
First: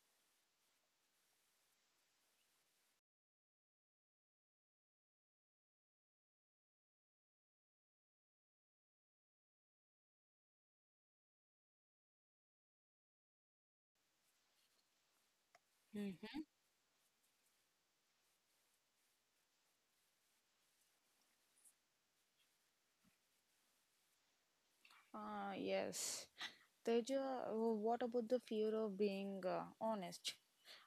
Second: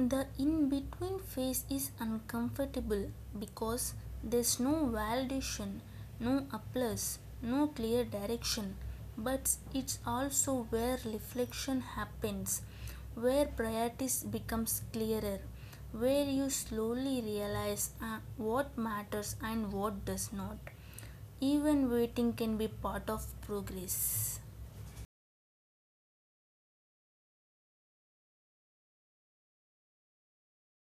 S2: The in between phase is uncomfortable because there's no validation, no applause, no clear direction, but it's also where reflection happens, where priorities becomes clearer, where
S1: Hmm.
S2: you slowly realize uh, what matters and what does not. Even waiting can be part of progress.
S1: Ah, yes. Teja, uh, what about the fear of being uh, honest?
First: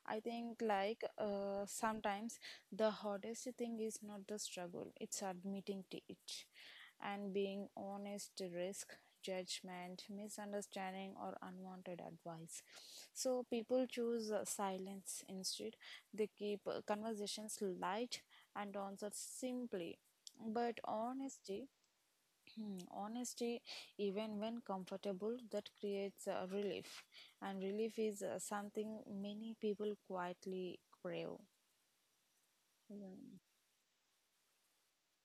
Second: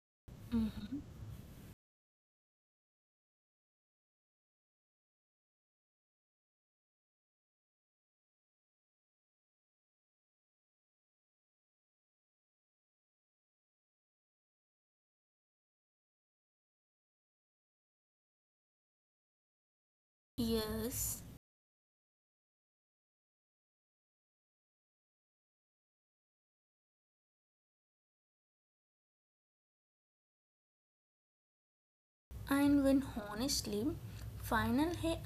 S1: I think, like, uh, sometimes the hardest thing is not the struggle, it's admitting to it. And being honest to risk judgment, misunderstanding, or unwanted advice. So people choose uh, silence instead. They keep uh, conversations light and answer simply. But
S2: Yes.
S1: honesty, honesty, even when comfortable, that creates uh, relief, and relief is uh, something many people quietly crave.
S2: And when
S1: Yeah.
S2: honestly, final hey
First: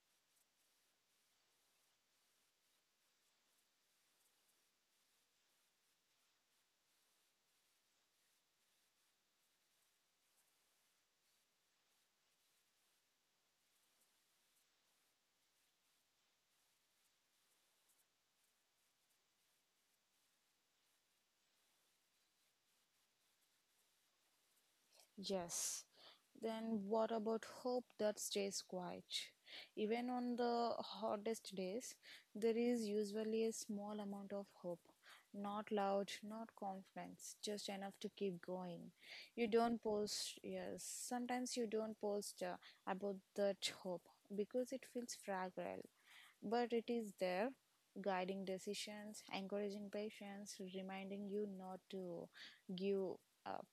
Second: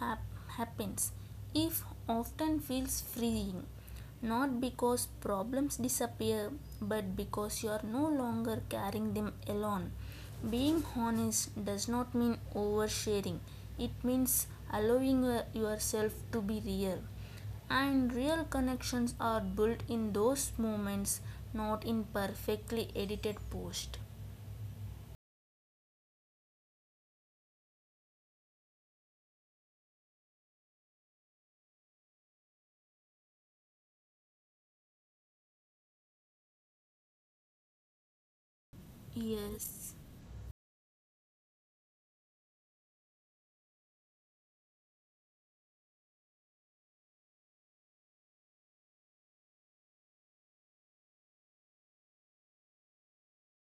S2: happens, if often feels freeing, not because problems disappear, but because you are no longer carrying them alone. Being honest does not mean oversharing, it means allowing uh, yourself to be real. And real connections are built in those moments, not in perfectly edited posts.
S1: Yes. Then what about hope that stays quiet? Even on the hottest days, there is usually a small amount of hope. Not loud, not confidence, just enough to keep going. You don't
S2: Yes.
S1: post, yes, sometimes you don't post uh, about that hope because it feels fragile, but it is there, guiding decisions, encouraging patience, reminding you not to give up.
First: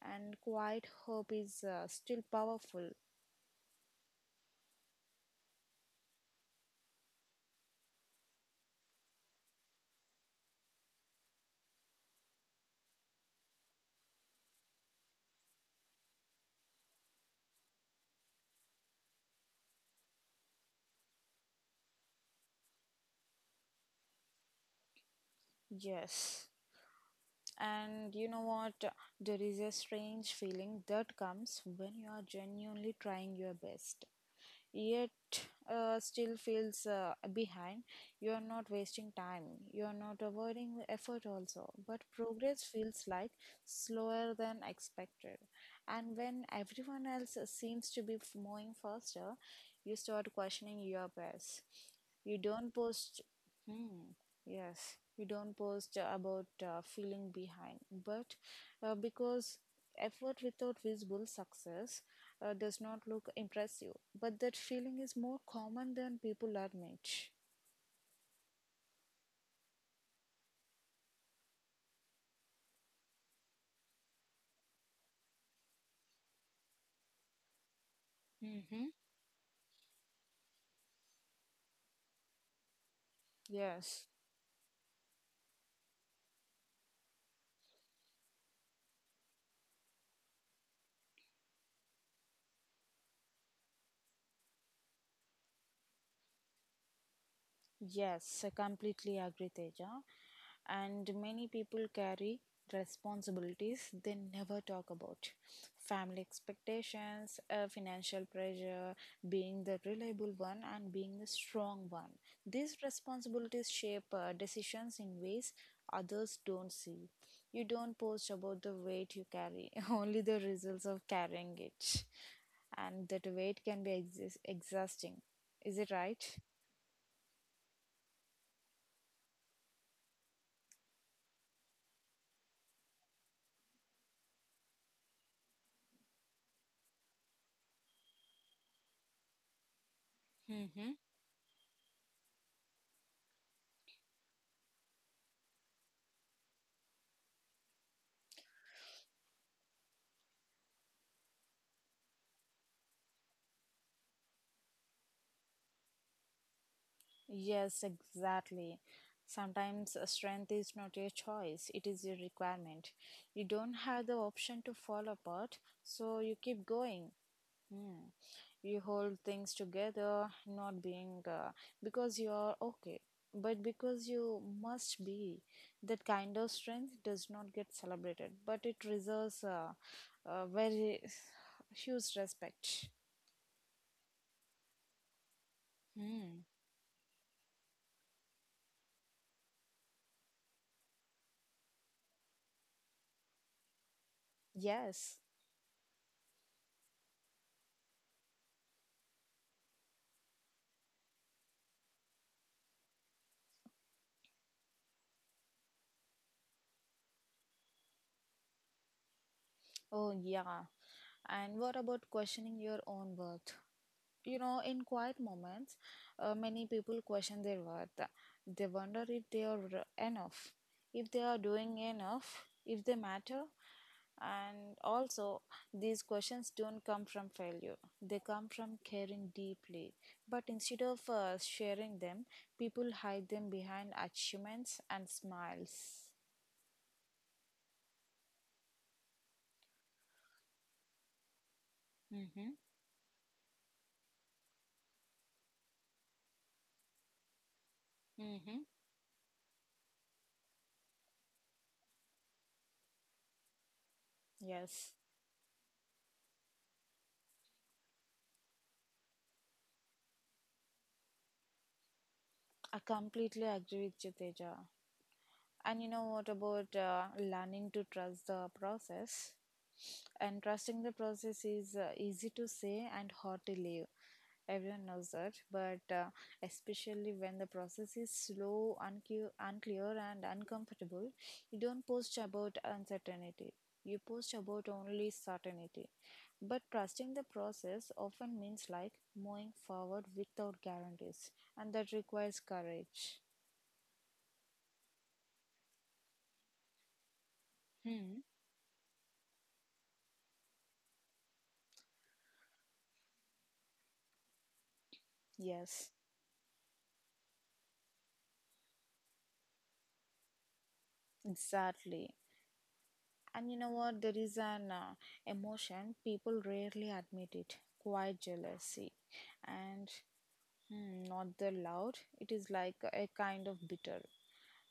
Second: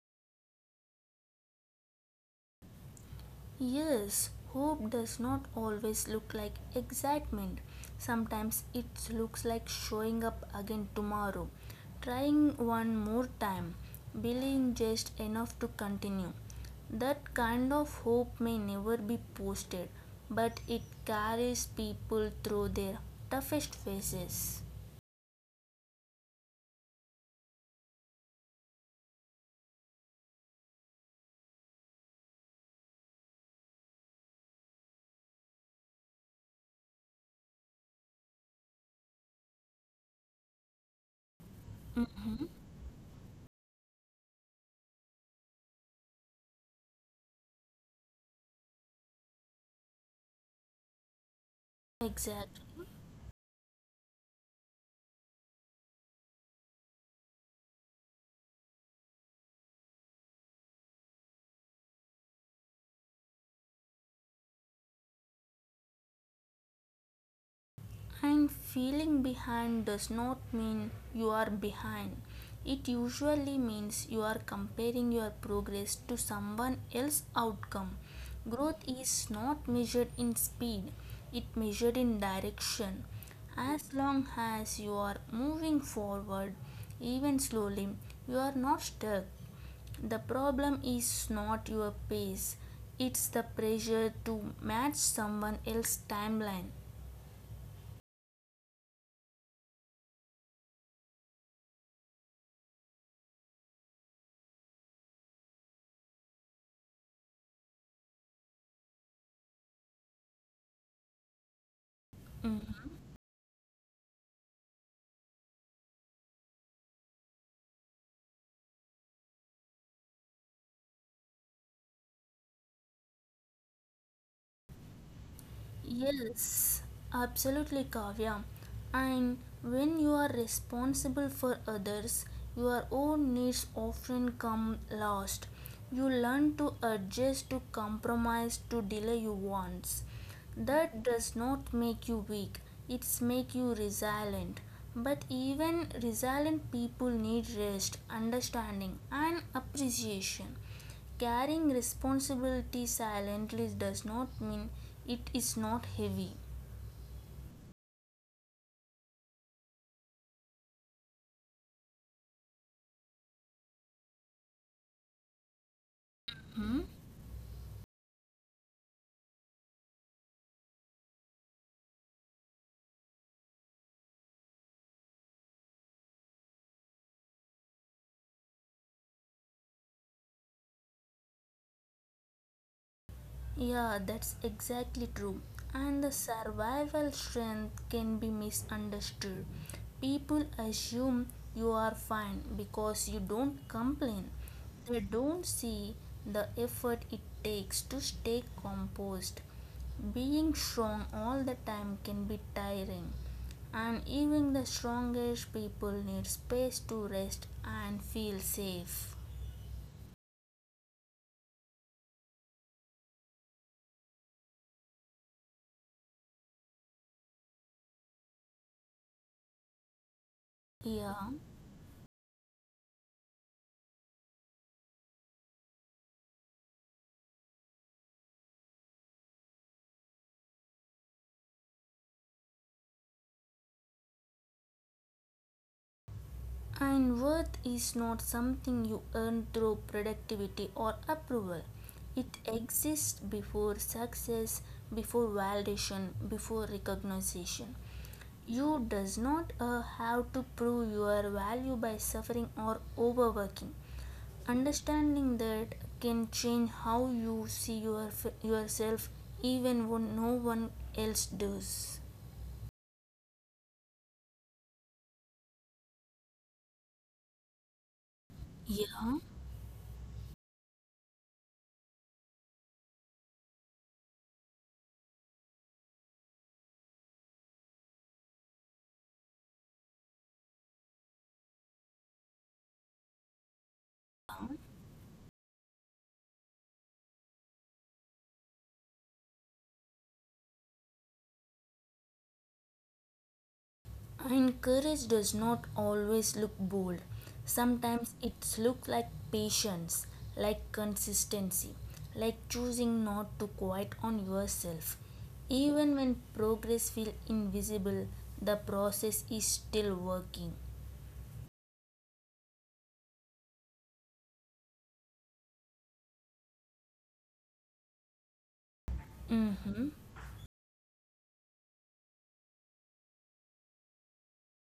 S1: And quiet hope is uh, still powerful.
S2: Yes, hope does not always look like excitement. Sometimes it looks like showing up again tomorrow, trying one more time, believing just enough to continue. That kind of hope may never be posted, but it carries people through their toughest phases.
S1: Yes. And you know what? There is a strange feeling that comes when you are genuinely trying your best, yet uh, still feels uh, behind. You are not wasting time. You are not avoiding the effort also. But progress feels like slower than expected. And when everyone else seems to be f- moving faster, you start questioning your pace. You don't
S2: Exactly.
S1: post. Hmm, yes. You don't post about uh, feeling behind, but uh, because effort without visible success uh, does not look impressive, but that feeling is more common than people admit.
S2: And feeling behind does not mean you are behind. It usually means you are comparing your progress to someone else's outcome.
S1: Mm-hmm.
S2: Growth is not measured in speed, it measured in direction. As
S1: Yes.
S2: long as you are moving forward, even slowly, you are not stuck. The problem is not your pace, it's the pressure to match someone else's timeline.
S1: Yes, I completely agree, Teja. And many people carry responsibilities they never talk about, family expectations, uh, financial pressure, being the reliable one, and being the strong one. These
S2: Mhm.
S1: responsibilities shape uh, decisions in ways others don't see. You don't post about the weight you carry, only the results of carrying it. And that weight can be exis- exhausting. Is it right?
S2: Yes, absolutely, Kavya. And when you are responsible for others, your own needs often come last. You learn to adjust, to compromise, to delay your wants.
S1: Mhm.
S2: That does not make you weak, it's make you resilient. But even resilient people need rest, understanding, and appreciation. Carrying responsibility silently does not mean it is not heavy.
S1: Yes, exactly. Sometimes uh, strength is not your choice, it is your requirement. You don't have the option to fall apart, so you keep
S2: Hmm?
S1: going. Hmm. You hold things together, not being uh, because you are okay, but because you must be. That kind of strength does not get celebrated, but it deserves uh, a very huge respect.
S2: Yeah, that's exactly true. And the
S1: Hmm.
S2: survival strength can be misunderstood. People assume you are fine because you don't complain. They
S1: Yes.
S2: don't see the effort it takes to stay composed. Being strong all the time can be tiring, and even the strongest people need space to rest and feel safe.
S1: Oh, yeah. And what about questioning your own worth? You know, in quiet moments, uh, many people question their worth. They wonder if they are enough, if they
S2: Yeah.
S1: are doing enough, if they matter. And also, these questions don't come from failure, they come from caring deeply. But instead of uh, sharing them, people hide them behind achievements and smiles.
S2: And worth is not something you earn through productivity or approval. It
S1: Mm-hmm.
S2: exists before success, before validation, before recognition.
S1: Mm-hmm.
S2: You does not uh, have to prove your value by suffering or overworking.
S1: Yes,
S2: Understanding that can change how you see your, yourself even when no one else does.
S1: I completely agree with you, Teja. And you know what about uh, learning to trust the
S2: Yeah.
S1: process? And trusting the process is uh, easy to say and hard to live. Everyone knows that, but uh, especially when the process is slow, uncu- unclear, and uncomfortable, you don't post about uncertainty. You post about only certainty. But trusting the process often means like moving forward without guarantees, and that requires courage.
S2: And courage does not always look bold. Sometimes
S1: Hmm.
S2: it looks like patience, like consistency, like choosing not to quit on yourself.
S1: Yes,
S2: Even when progress feels invisible, the process is still working.
S1: exactly. And you know what? There is an uh, emotion people rarely admit it quiet jealousy. And
S2: Mm-hmm.
S1: hmm, not the loud, it is like a kind of bitter.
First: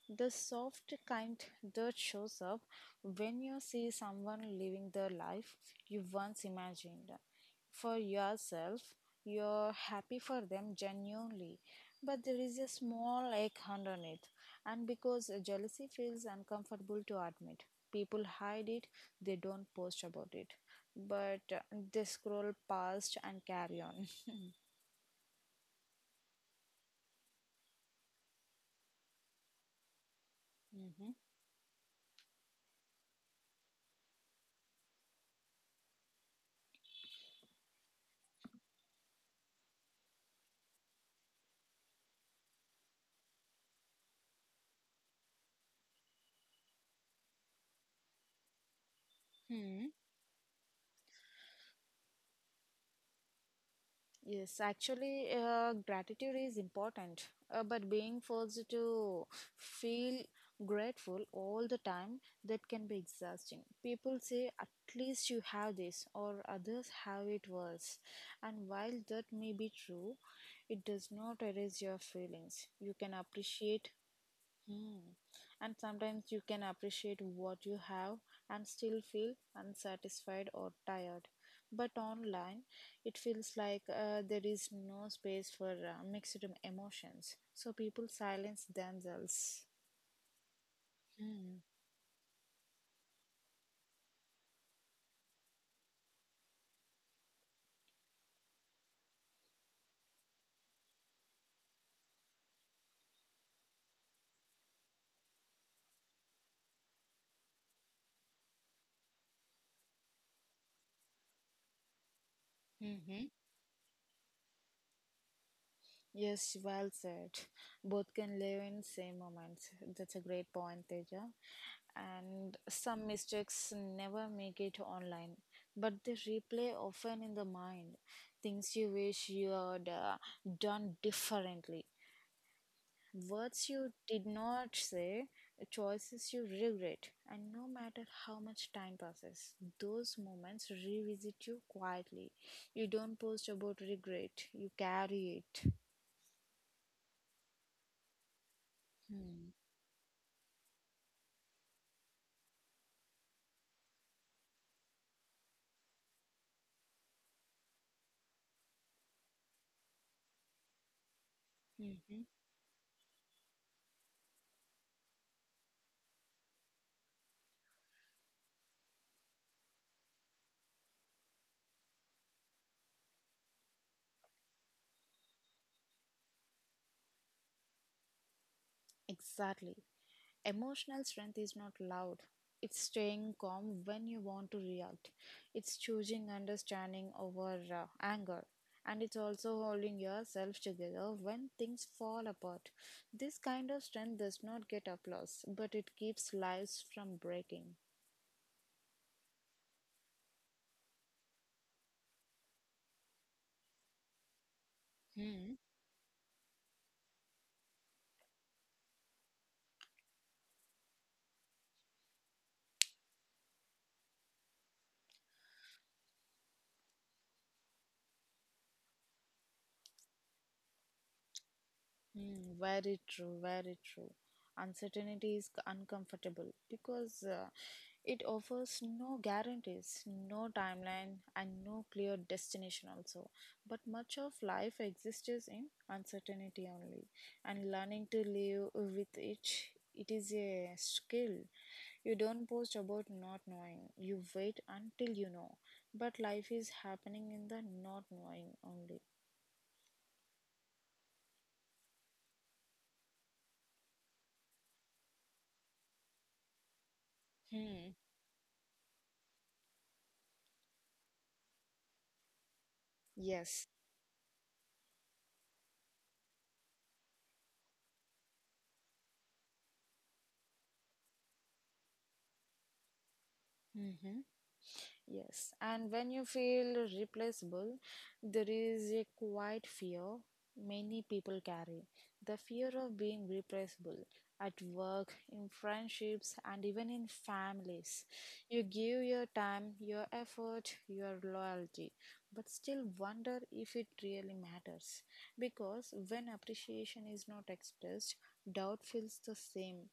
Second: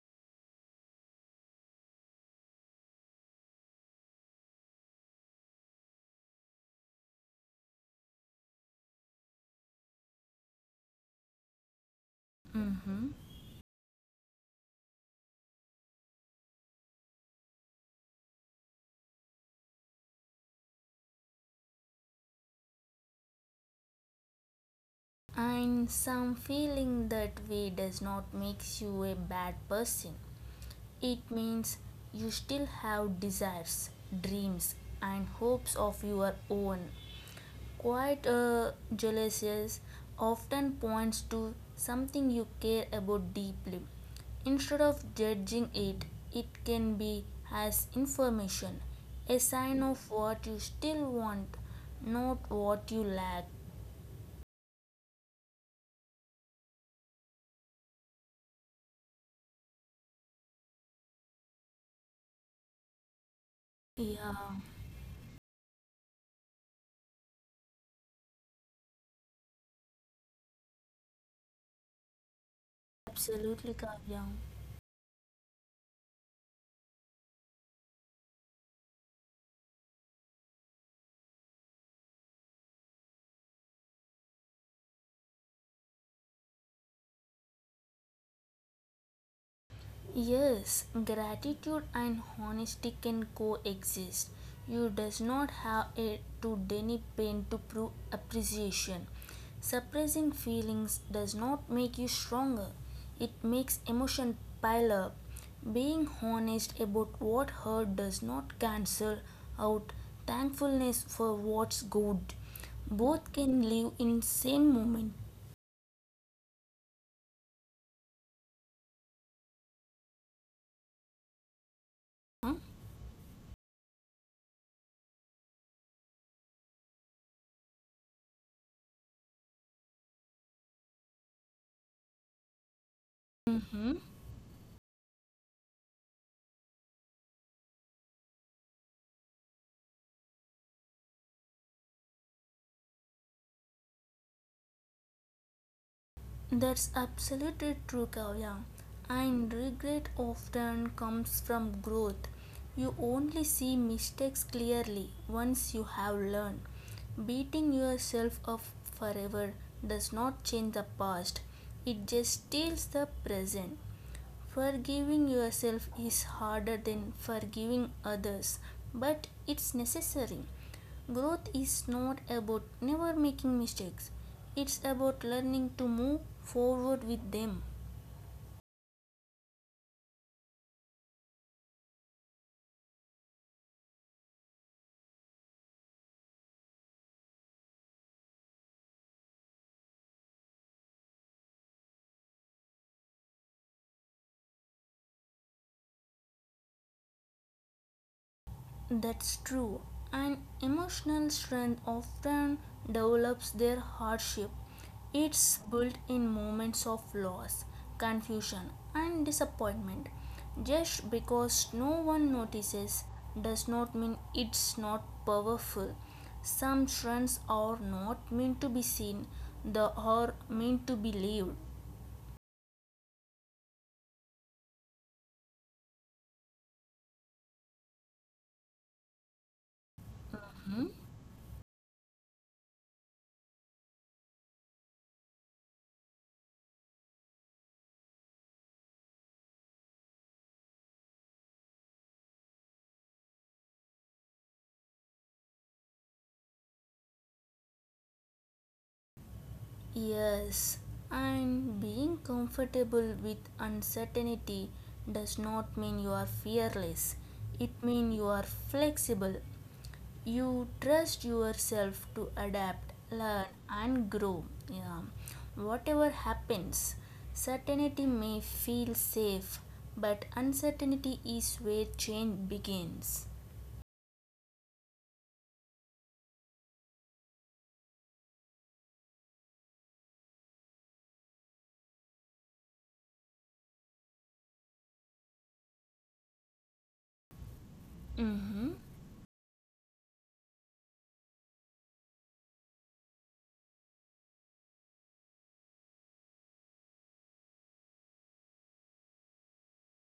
S1: The soft, kind dirt shows up when you see someone living the life you once imagined. For yourself, you're happy for them genuinely, but there is a
S2: Mm-hmm.
S1: small ache underneath. And because jealousy feels uncomfortable to admit, people hide it, they don't post about it, but uh, they scroll past and carry on.
S2: And some feeling that way does not makes you a bad person, it means you still have desires, dreams, and hopes of your own. Quite a jealousies often points to something you care about deeply. Instead of judging it, it can be as information, a sign
S1: Hmm.
S2: of what you still want, not what you lack.
S1: Yes, actually, uh, gratitude is important, uh, but being forced to feel grateful all the time that can be exhausting. People
S2: Yeah.
S1: say, at least you have this, or others have it worse. And while that may be true, it does not erase your feelings. You can
S2: Absolutely,
S1: appreciate.
S2: Kavya.
S1: Hmm. And sometimes you can appreciate what you have and still feel unsatisfied or tired. But online, it feels like uh, there is no space for uh, mixed emotions. So people silence themselves.
S2: Yes, gratitude and honesty can coexist. You does not have a to deny pain to prove appreciation. Suppressing feelings does not make you stronger. It makes emotion pile up. Being honest about what hurt does not cancel out thankfulness for what's good.
S1: Mm-hmm.
S2: Both can live in same moment.
S1: Yes, well said. Both can live in same moments. That's a great point, Teja.
S2: Huh?
S1: And some mistakes never make it online, but they replay often in the mind. Things you wish you had uh, done differently, words you
S2: Mhm.
S1: did not say, choices you regret, and no matter how much time passes, those moments revisit you quietly. You don't post about regret; you carry it.
S2: That's absolutely true, Kavya. And regret often comes from growth. You only see mistakes clearly once you have learned. Beating yourself up forever does not change the past, it
S1: Hmm.
S2: just steals the present. Forgiving yourself is harder than forgiving others, but it's necessary. Growth is not about never making mistakes, it's about learning to move forward with them.
S1: Exactly. Emotional strength is not loud. It's staying calm when you want to react. It's choosing understanding over uh, anger. And it's also holding yourself together when things fall apart. This kind of strength does not get applause, but it keeps lives from breaking.
S2: That's true. An emotional strength often develops their hardship. It's built in moments of loss, confusion, and disappointment. Just because no one notices does not mean it's not powerful. Some strengths are not meant to be seen, they are meant to be lived.
S1: Mm, very true, very true. Uncertainty is uncomfortable because uh, it offers no guarantees, no timeline, and no clear destination, also. But much of life exists in uncertainty only, and learning to live with it. It is a skill. You don't post about not knowing. You wait until you know. But life is happening in the not knowing only.
S2: Yes, and being comfortable with uncertainty does not mean you are fearless. It
S1: Hmm.
S2: means you are flexible. You trust yourself to adapt, learn,
S1: Yes.
S2: and grow. Yeah. Whatever happens, certainty may feel safe, but uncertainty is where change begins.
S1: Mm-hmm. Yes, and when you feel replaceable, there is a quiet fear many people carry the fear of being replaceable at work, in friendships, and even in families. You
S2: Mm-hmm.
S1: give your time, your effort, your loyalty, but still wonder if it really matters. Because when appreciation is not expressed, doubt feels the same.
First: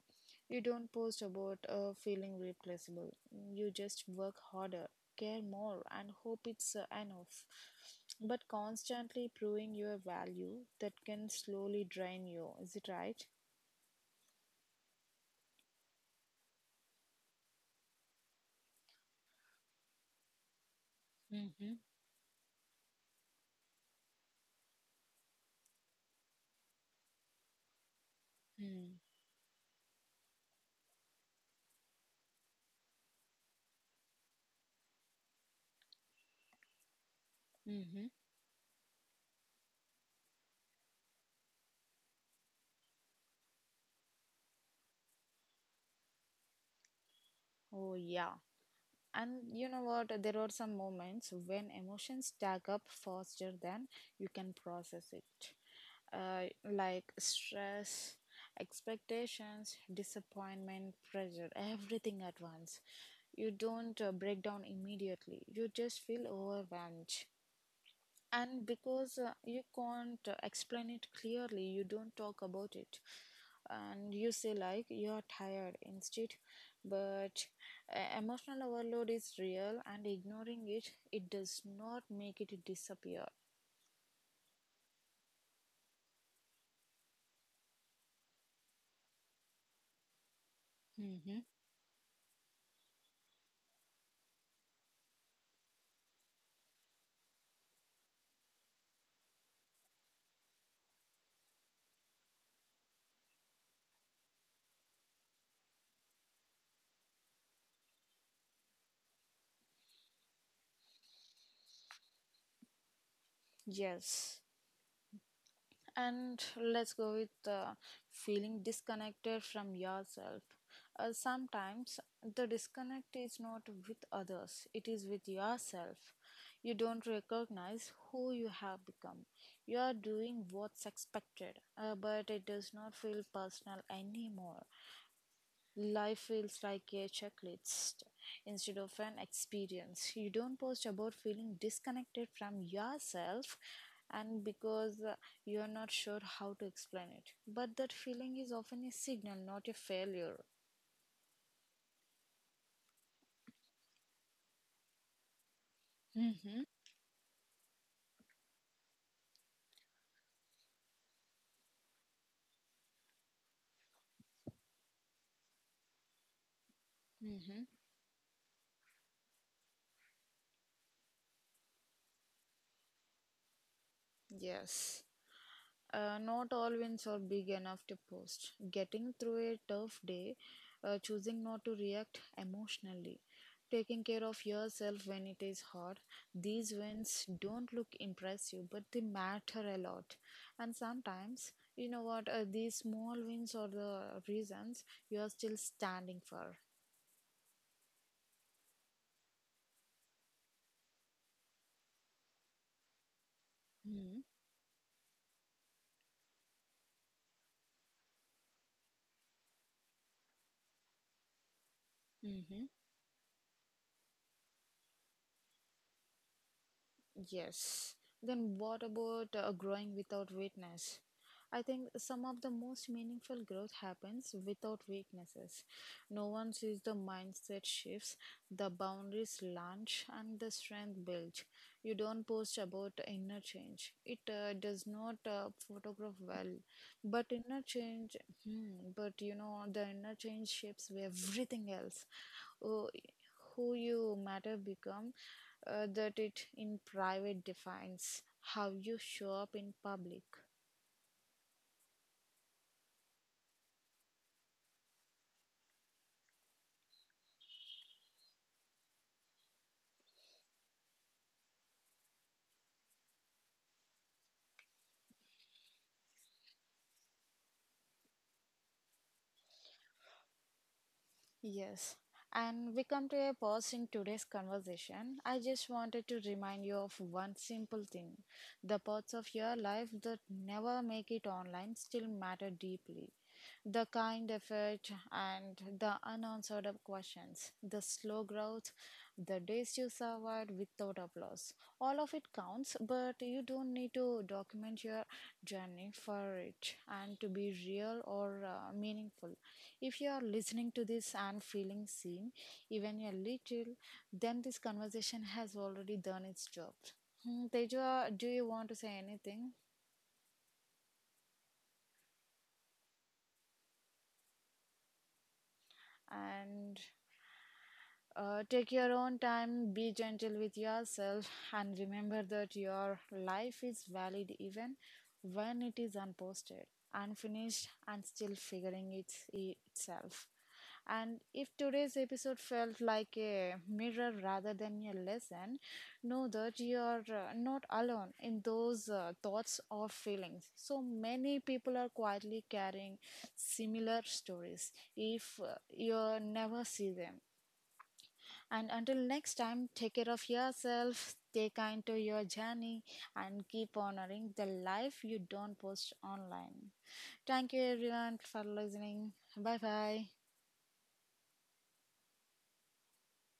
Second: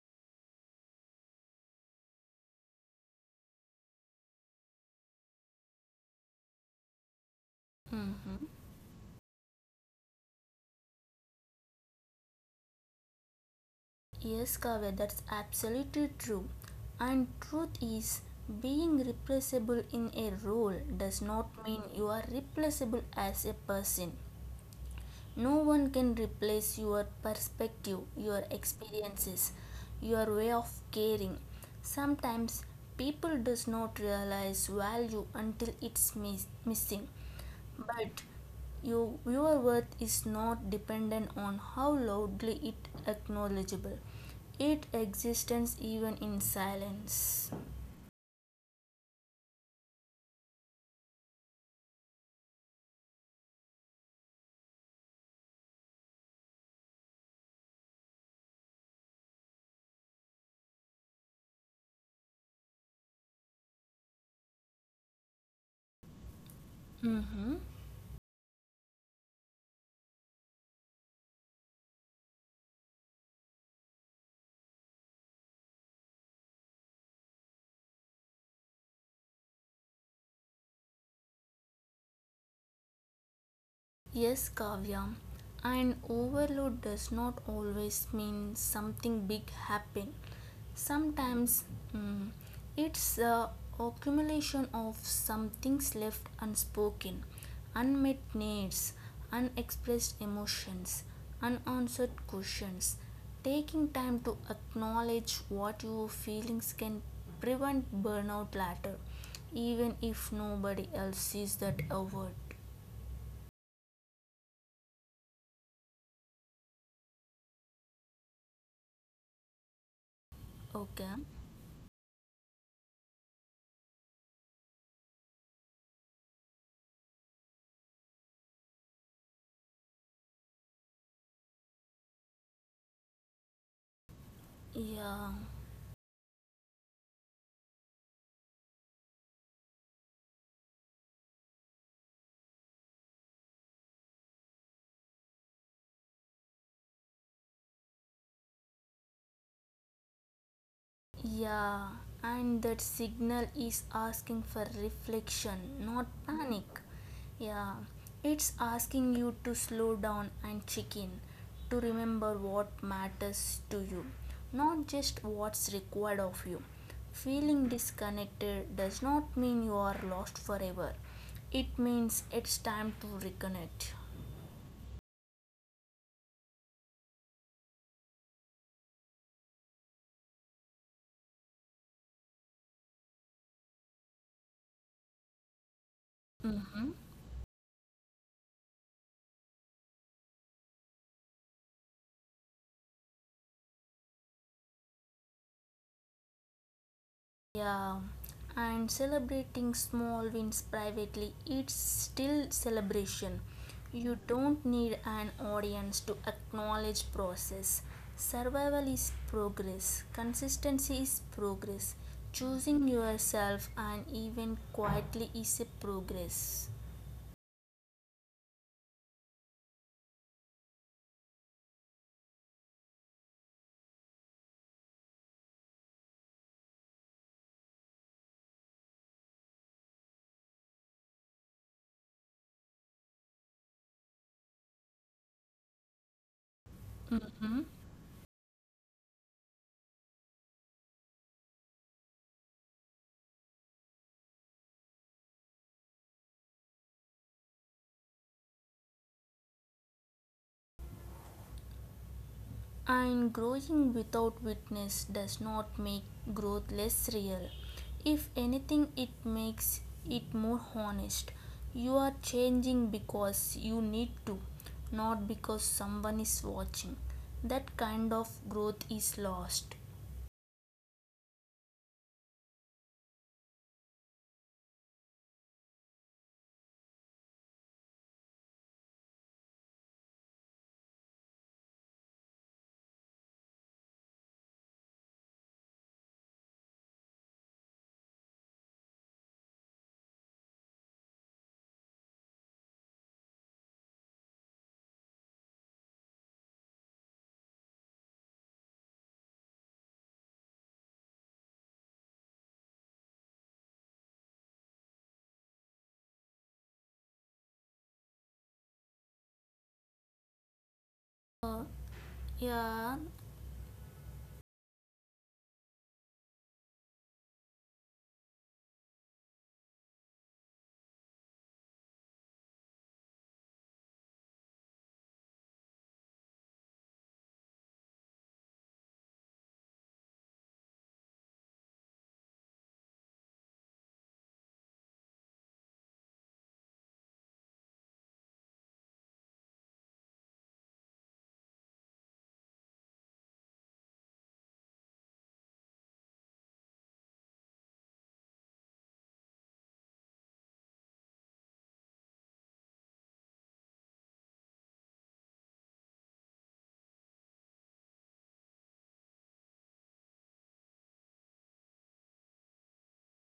S1: You don't post about uh, feeling replaceable, you just work harder care more and hope it's uh, enough.
S2: Mm-hmm.
S1: But constantly proving your value that can slowly drain you. Is it right?
S2: Yes, Kavya, that's absolutely true. And truth is, being replaceable in a role does not
S1: Mm-hmm.
S2: mean you are replaceable as a person. No one can replace your perspective, your experiences, your way of caring. Sometimes people does not realize value until it's mis- missing.
S1: Mm-hmm.
S2: But your, your worth is not dependent on how loudly it acknowledgeable. It exists even in silence.
S1: Oh, yeah. And you know what? There are some moments when emotions stack up faster than you can process it. Uh, like stress, expectations, disappointment, pressure, everything at once. You don't uh, break down immediately. You just feel overwhelmed.
S2: Mhm.
S1: And because uh, you can't uh, explain it clearly, you don't talk about it and you say like you're tired instead. But uh, emotional overload is real, and ignoring it it does not make it disappear.
S2: Yes, Kavya, and overload does not always mean something big happen.
S1: Hmm.
S2: Sometimes mm, it's the accumulation of some things left unspoken, unmet needs, unexpressed emotions, unanswered questions. Taking time to acknowledge what your feelings can prevent burnout later, even if nobody else sees that effort.
S1: Yes. And let's go with uh, feeling disconnected from yourself. Uh,
S2: Okay.
S1: sometimes the disconnect is not with others, it is with yourself. You don't recognize who you have become. You are doing what's expected, uh, but it does not feel personal anymore.
S2: Yeah,
S1: Life feels like a checklist instead of an experience. You don't post about feeling disconnected from yourself and because uh, you are not sure how to explain it. But that feeling is often a signal, not a failure.
S2: yeah, and that signal is asking for reflection, not
S1: Mm-hmm.
S2: panic. Yeah, it's asking you to slow down and check in, to remember what matters to you, not just what's required of you.
S1: Mm-hmm.
S2: Feeling disconnected does not mean you are lost forever, it means it's time to reconnect.
S1: Yes. Uh, not all wins are big enough to post. Getting through a tough day, uh, choosing not to react emotionally, taking care of yourself when it is hard. These
S2: Mhm.
S1: wins don't look impressive, but they matter a lot. And sometimes, you know what, uh, these small wins are the reasons you are still standing for.
S2: Yeah, and celebrating small wins privately, it's still celebration. You
S1: Hmm.
S2: don't need an audience to acknowledge process. Survival is progress, consistency is progress.
S1: Mm-hmm.
S2: Choosing yourself and even quietly is a progress.
S1: Yes. Then what about uh, growing without weakness? I think some of the most meaningful growth happens without weaknesses. No one sees the mindset shifts, the boundaries launch, and the strength built. You don't post about inner change. It uh, does not uh, photograph well, but inner
S2: Mhm.
S1: change. Hmm, but you know the inner change shapes everything else who, who you matter become uh, that it in private defines how you show up in public.
S2: And growing without witness does not make growth less real. If anything, it makes it more honest. You are changing because you need to, not because someone is watching. That kind of growth is lost.
S1: Yes. And we come to a pause in today's conversation. I just wanted to remind you of one simple thing. The parts of your life that never make it online still matter deeply. The kind effort and the unanswered questions, the slow growth, the days you survived without applause. All of it counts, but you don't need to document your journey for it and to be real or uh, meaningful. If you are listening to this and feeling seen, even a little, then this conversation has already done its job. Hmm, Teja, do you want to say anything?
S2: Uh, yeah,
S1: And Uh, take your own time, be gentle with yourself, and remember that your life is valid even when it is unposted, unfinished, and still figuring its, itself. And if today's episode felt like a mirror rather than a lesson, know that you are uh, not alone in those uh, thoughts or feelings. So many people are quietly carrying similar stories if uh, you never see them. And until next time, take care of yourself, stay kind to your journey, and keep honoring the life you don't post online. Thank you, everyone, for listening. Bye bye.